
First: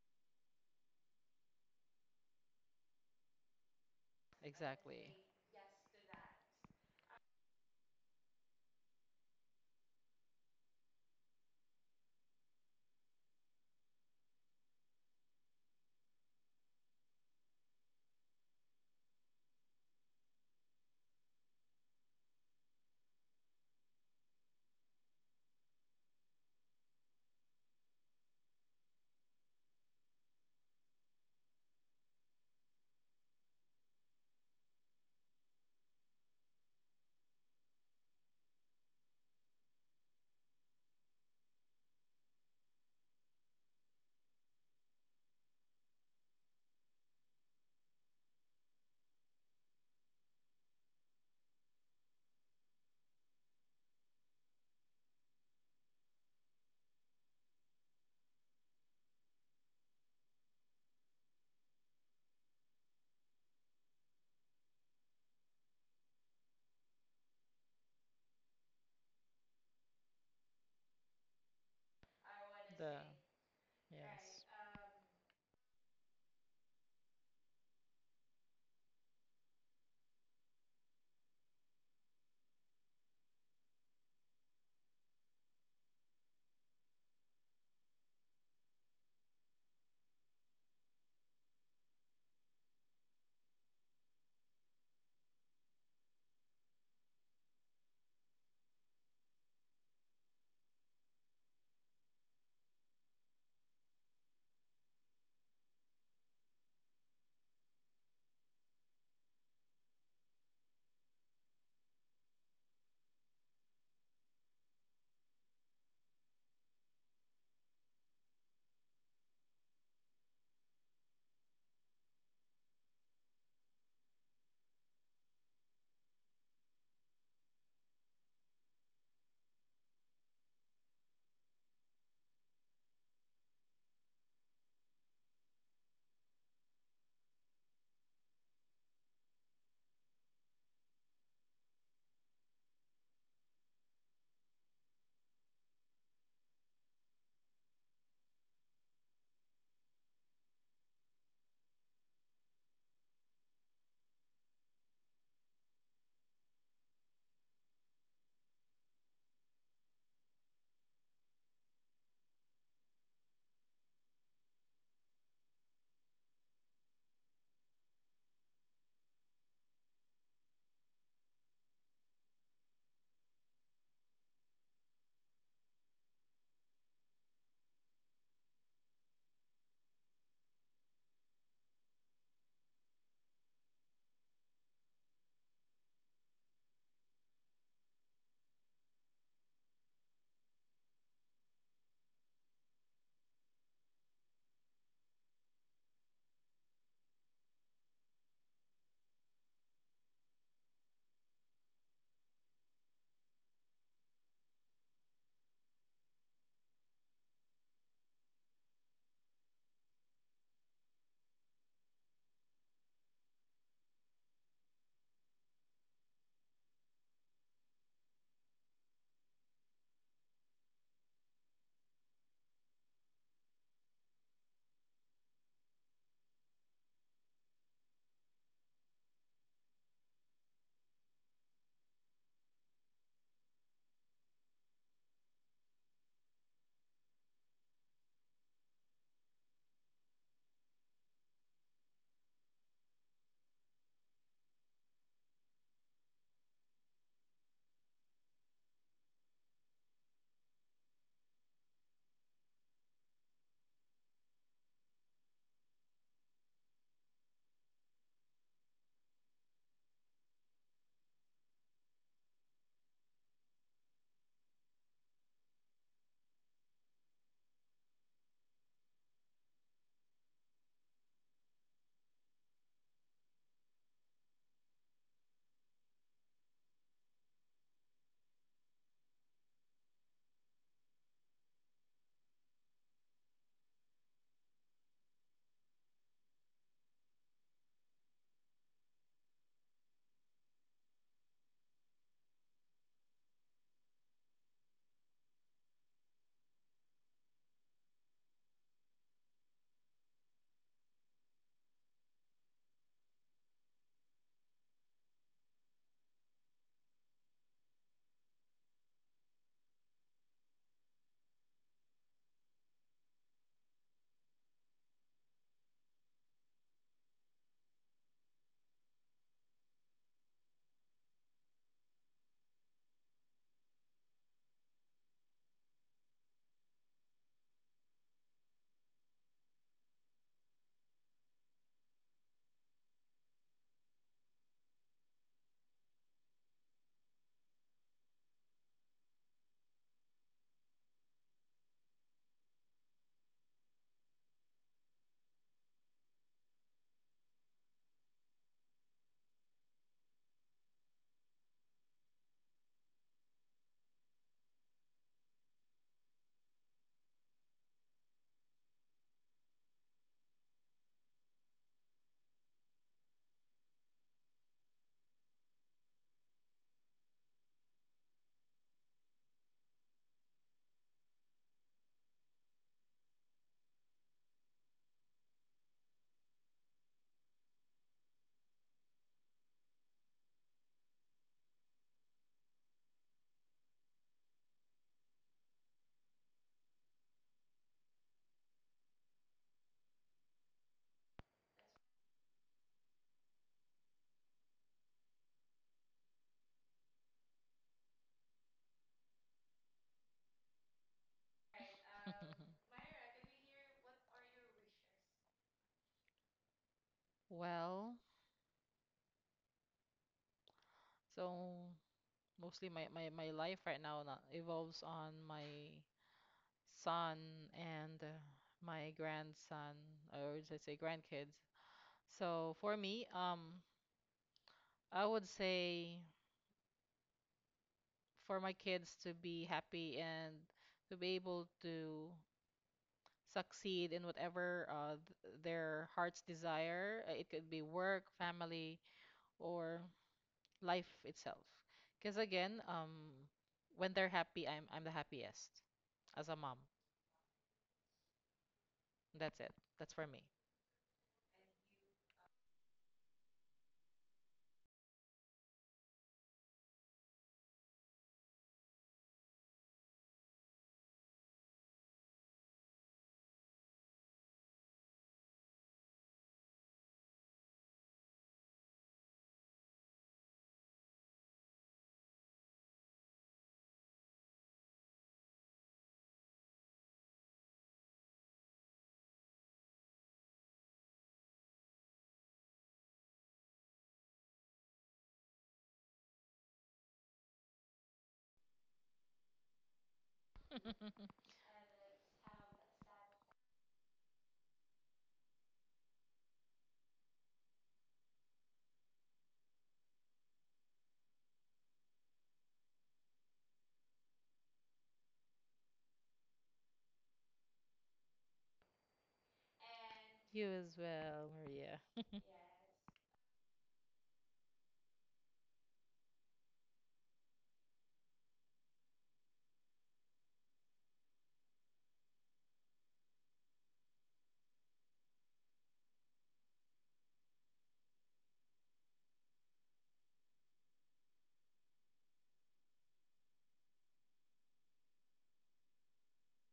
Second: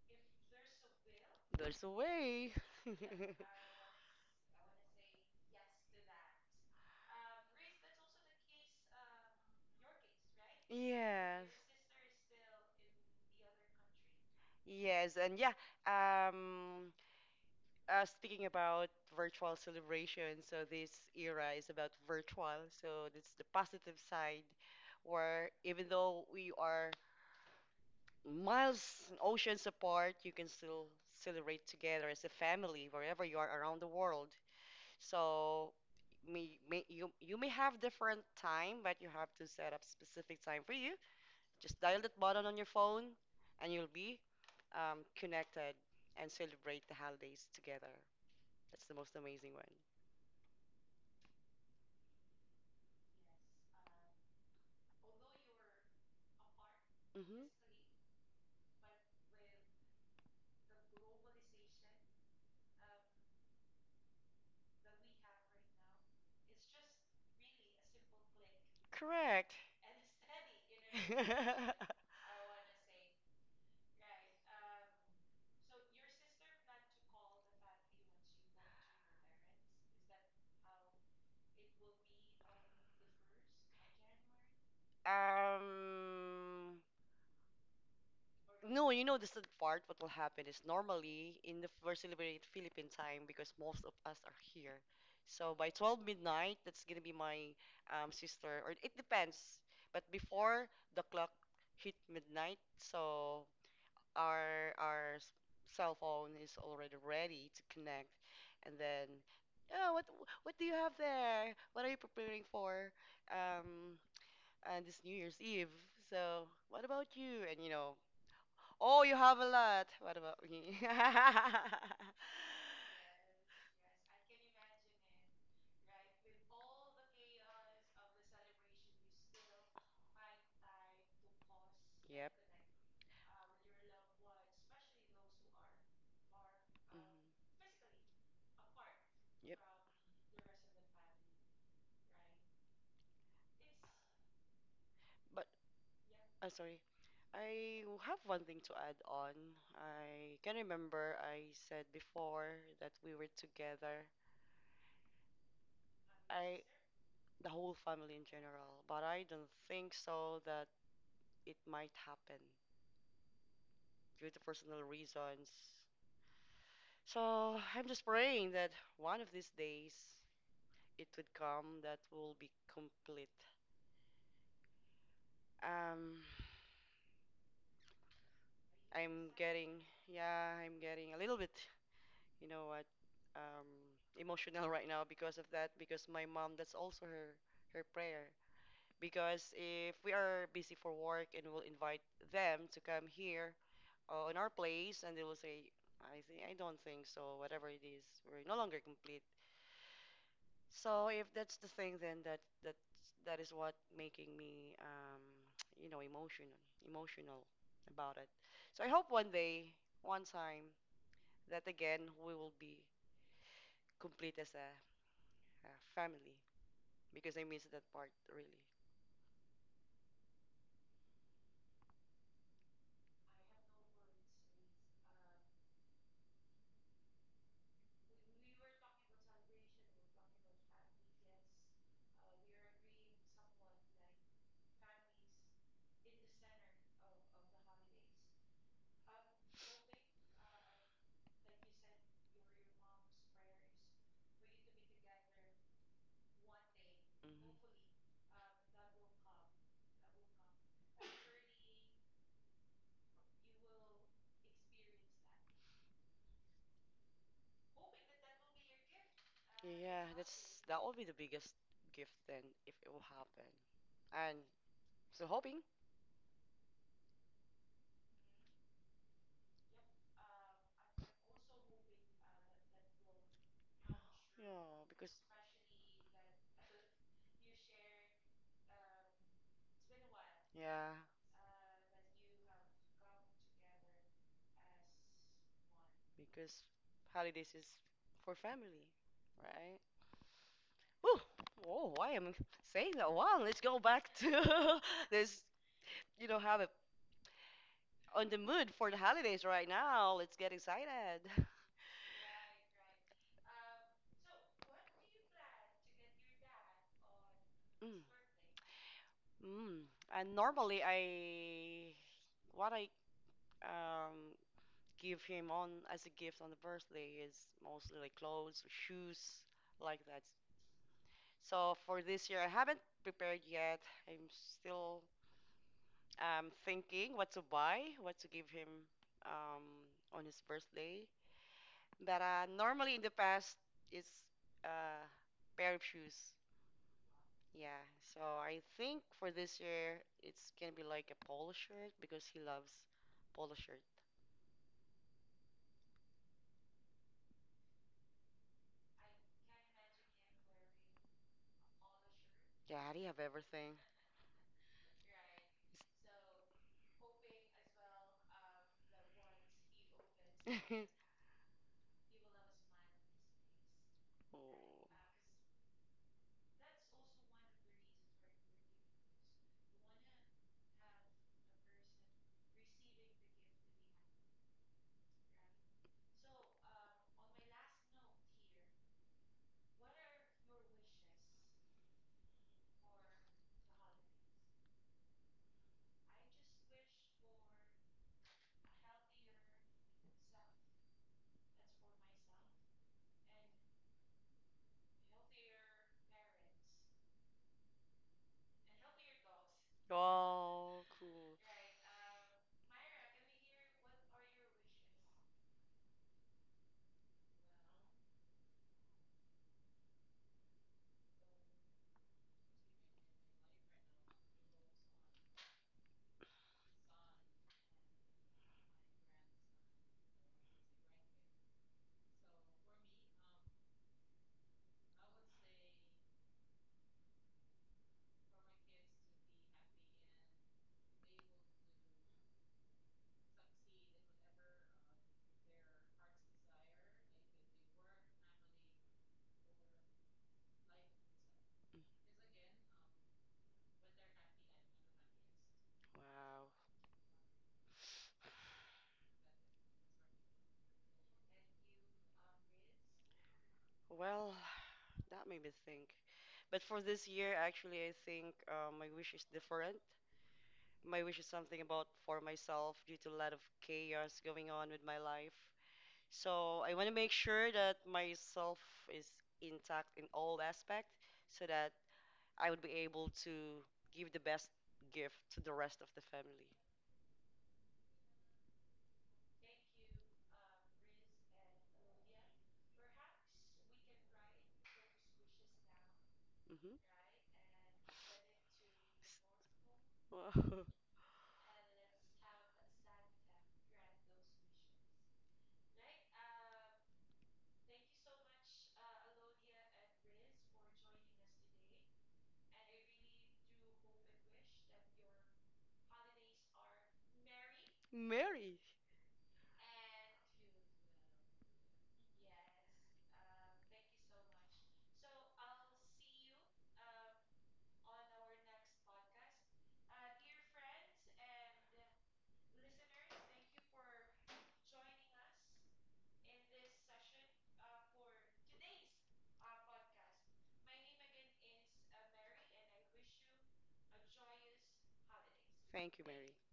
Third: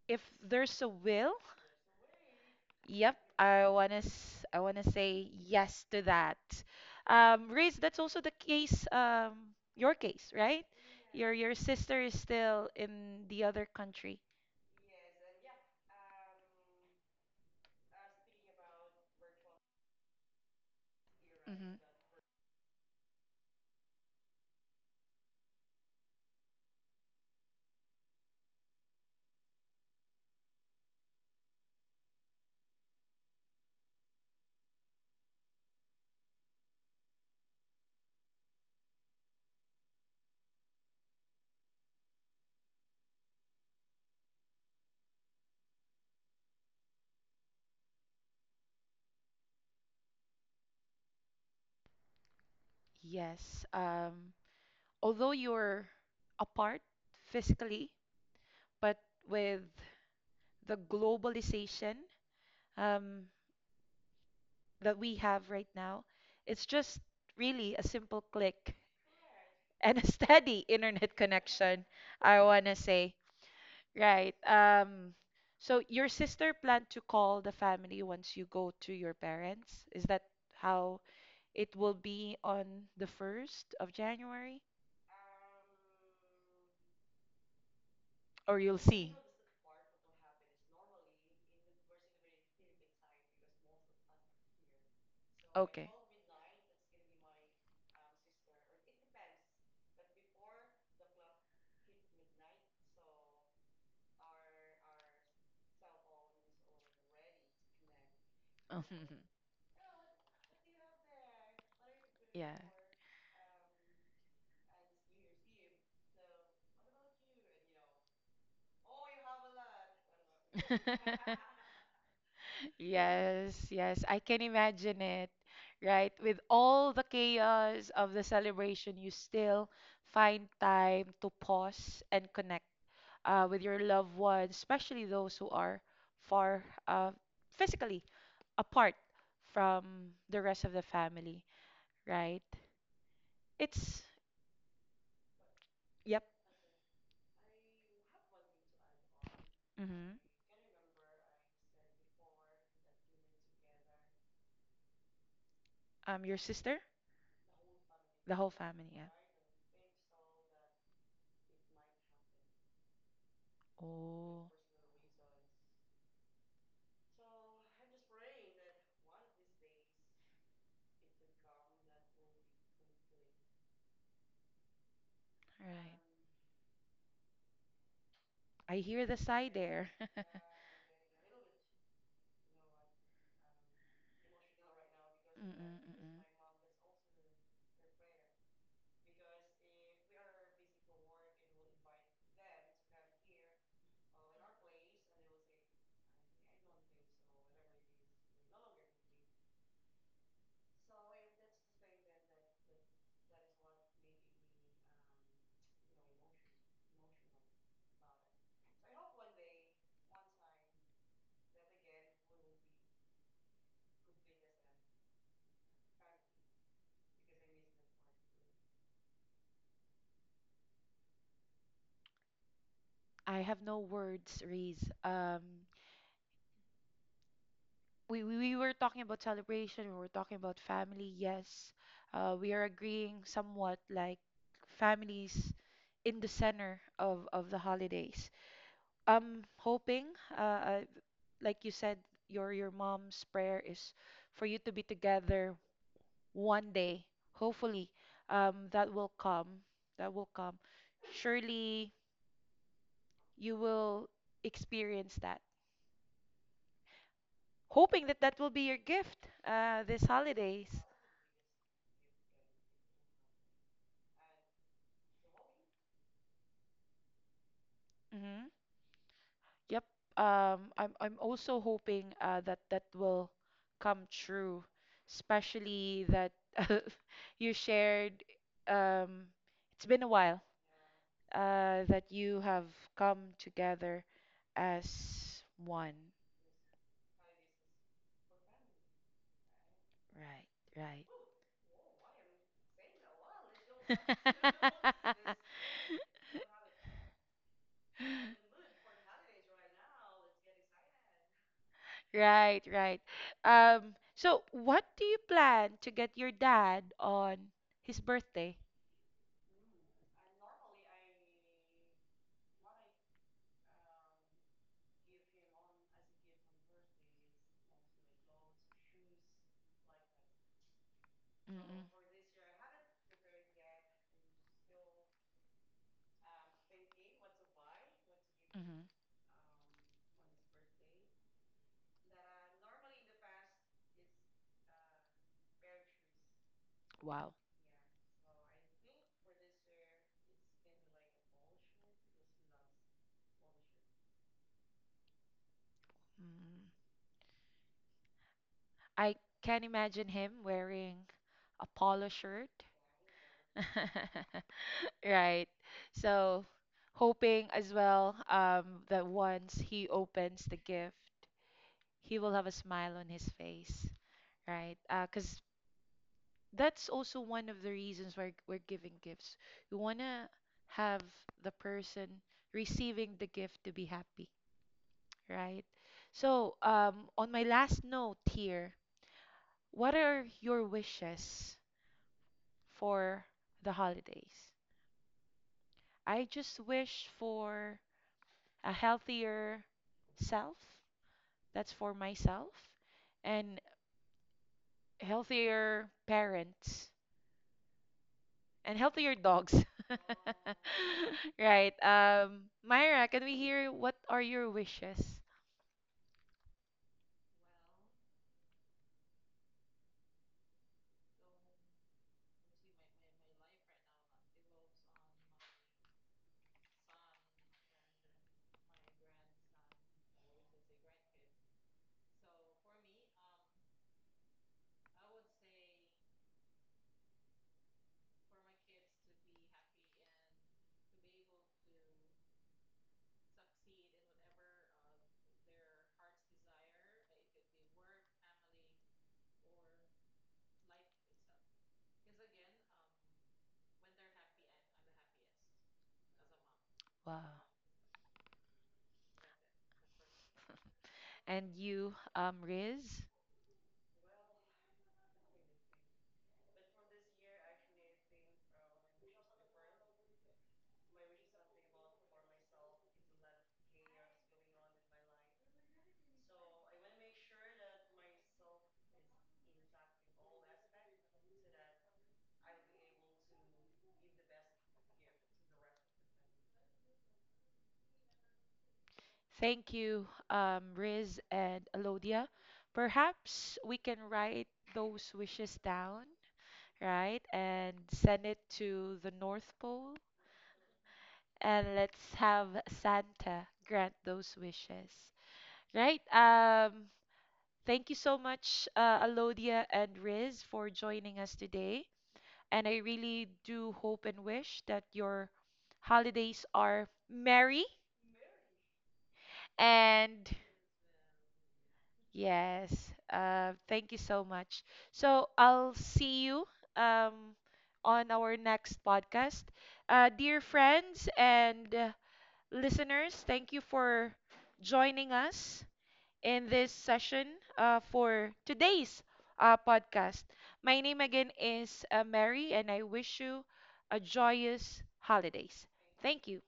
S1: if there's a will,
S3: There's a way. (laughs)
S1: Yep, I wanna
S2: Exactly.
S1: say yes to that. Riz, that's also the case, your case, right?
S3: Yes.
S1: Your sister is still in the other country.
S3: Yes, and yeah, um, speaking about virtual celebration, so this era is
S1: Hmm
S3: about virtual, so that's the positive side, where even though we are miles and oceans apart, you can still celebrate together as a family wherever you are around the world. So you you may have different time, but you have to set up specific time for you. Just dial that button on your phone, and you'll be connected and celebrate the holidays together. That's the most amazing one.
S1: Yes. Although you're apart
S3: Hmm.
S1: physically, but with the globalization um, that we have right now, it's just really a simple click
S3: Correct.
S1: and a (laughs) steady internet connection,
S3: (laughs)
S1: I wanna
S2: The
S1: say. Right.
S2: Yes.
S1: So your sister planned to call the family once you go to your parents. Is that how it will be on the 1st of January?
S3: um,
S1: Or you'll
S3: no, you
S1: see?
S3: know the sad part. What will happen is normally in the first celebrate Philippine time because most of us are here. So by
S1: Okay.
S3: 12 midnight, that's gonna be my sister, or it depends. But before the clock hit midnight, so our our s- cell phone is already ready to connect, and then,
S1: (laughs)
S3: oh, what do you have there? What are you preparing
S1: Yeah.
S3: for? Um, and this New Year's Eve. So what about you? And you know. Oh, you have a lot. What about me?
S1: (laughs)
S3: (laughs)
S1: Yes, yes, I can imagine it, right? With all the chaos of the celebration, you still find time to pause and
S3: Yep.
S1: connect with your loved ones, especially those who are far
S3: Mhm.
S1: physically apart
S3: Yep.
S1: from the rest of the family, right? It's,
S3: But
S1: yep,
S3: I'm sorry. I am sorry, I have one thing to add on.
S1: mm-hmm.
S3: I can remember I said before that we were together.
S1: Your
S3: I
S1: sister,
S3: the whole family in
S1: the whole
S3: general,
S1: family,
S3: but
S1: yeah.
S3: I don't think so that it might happen due to
S1: Oh,
S3: personal reasons. So I'm just praying that one of these days it would come, that will be complete.
S1: right.
S3: Um
S1: I hear the
S3: I'm
S1: sigh
S3: getting,
S1: there. (laughs)
S3: yeah, I'm getting a little bit, you know what, um, emotional (laughs) right now because of
S1: Mm, mm,
S3: that.
S1: mm,
S3: Because
S1: mm.
S3: my mom, that's also her prayer. Because if we are busy for work and we'll invite them to come here on our place, and they will say, I think I don't think so. Whatever it is, we're no longer complete. So if that's the thing, then that is what making me, (tsk) you know, emotional about it. So I hope one day, one time that again we will be complete as a family because I miss that part really.
S1: I have no words, Reese. We were talking about celebration. We were talking about family. Yes, we are agreeing somewhat. Like families in the center of the holidays. I'm hoping, uh, uh, like you said, your mom's prayer is for you to be together one day.
S3: Hmm.
S1: Hopefully, that will come. That will come. Surely, you will experience that. Hoping that that will be your gift this
S3: Yeah, that's,
S1: holidays.
S3: that will be the biggest gift then if it will happen, and so hoping.
S1: Hmm Yep. I'm also hoping that that will come true,
S3: Yeah, because
S1: especially that (laughs) you shared. Um, it's been a while
S3: yeah,
S1: that you have come together as one.
S3: because holidays is for family, right?
S1: Right,
S3: Woo! Whoa, why am I saying that. Wow, let's go back to (laughs)
S1: right.
S3: this. You know, have it on the
S1: (laughs)
S3: mood for the holidays right now. Let's get excited.
S1: Right, right. So what do you plan to get your dad on his
S3: (laughs)
S1: birthday?
S3: Mm. And normally I, what I um give him on as a gift on the birthday is mostly like clothes, shoes, like that. So
S1: Mm-mm.
S3: for this year I haven't prepared yet. I'm still thinking what to buy, what to give him
S1: hmm
S3: um on his birthday. But normally in the past it's uh pair of shoes.
S1: Wow.
S3: Yeah, so I think for this year it's gonna be like a polo shirt because he loves polo shirt.
S1: Mm. I can imagine him wearing a polo shirt.
S3: Yeah, he have everything.
S1: (laughs) Right. So hoping as well that once he opens the
S3: (laughs)
S1: gift, he will have a smile on his face,
S3: Oh,
S1: right? Because that's also one of the reasons why we're giving gifts. You want to have the person receiving the gift to be happy, right? So, on my last note here, what are your wishes for the holidays? I just wish for a healthier self. That's for myself and healthier parents and healthier dogs.
S3: oh,
S1: (laughs)
S3: cool.
S1: Right.
S2: (laughs)
S1: Myra, can we hear what are your wishes?
S2: Well, so mostly my life right now evolves on my son and my grandson, or let's say grandkids. So for me, I would say for my kids to be happy and to be able to succeed in whatever their hearts desire. It could be work, family, or life itself. Because again, when they're happy, I'm the happiest as a
S3: Wow.
S2: mom.
S1: Wow.
S2: That's it. That's for me.
S1: And you, Riz.
S3: Well, that made me think. But for this year, actually, I think my wish is different. My wish is something about for myself due to a lot of chaos going on with my life. So I want to make sure that myself is intact in all aspects, so that I would be able to give the best gift to the rest of the family.
S1: Thank you, Riz and Alodia. Perhaps we can write those wishes down, right? And send it to the North Pole.
S3: Hmm.
S1: And let's have Santa grant those wishes, right? Thank you so much, Alodia and Riz, for joining us today. And I really do hope and wish that your holidays are merry.
S3: (laughs) Mary.
S1: And
S2: You as well, Maria.
S1: yes, thank you so much. So I'll see you um, on our next podcast. Dear friends and listeners, thank you for joining us in this session for today's podcast. My name again is Mary, and I wish you a joyous holidays.
S3: Thank you,
S1: Thank
S3: Mary.
S1: you.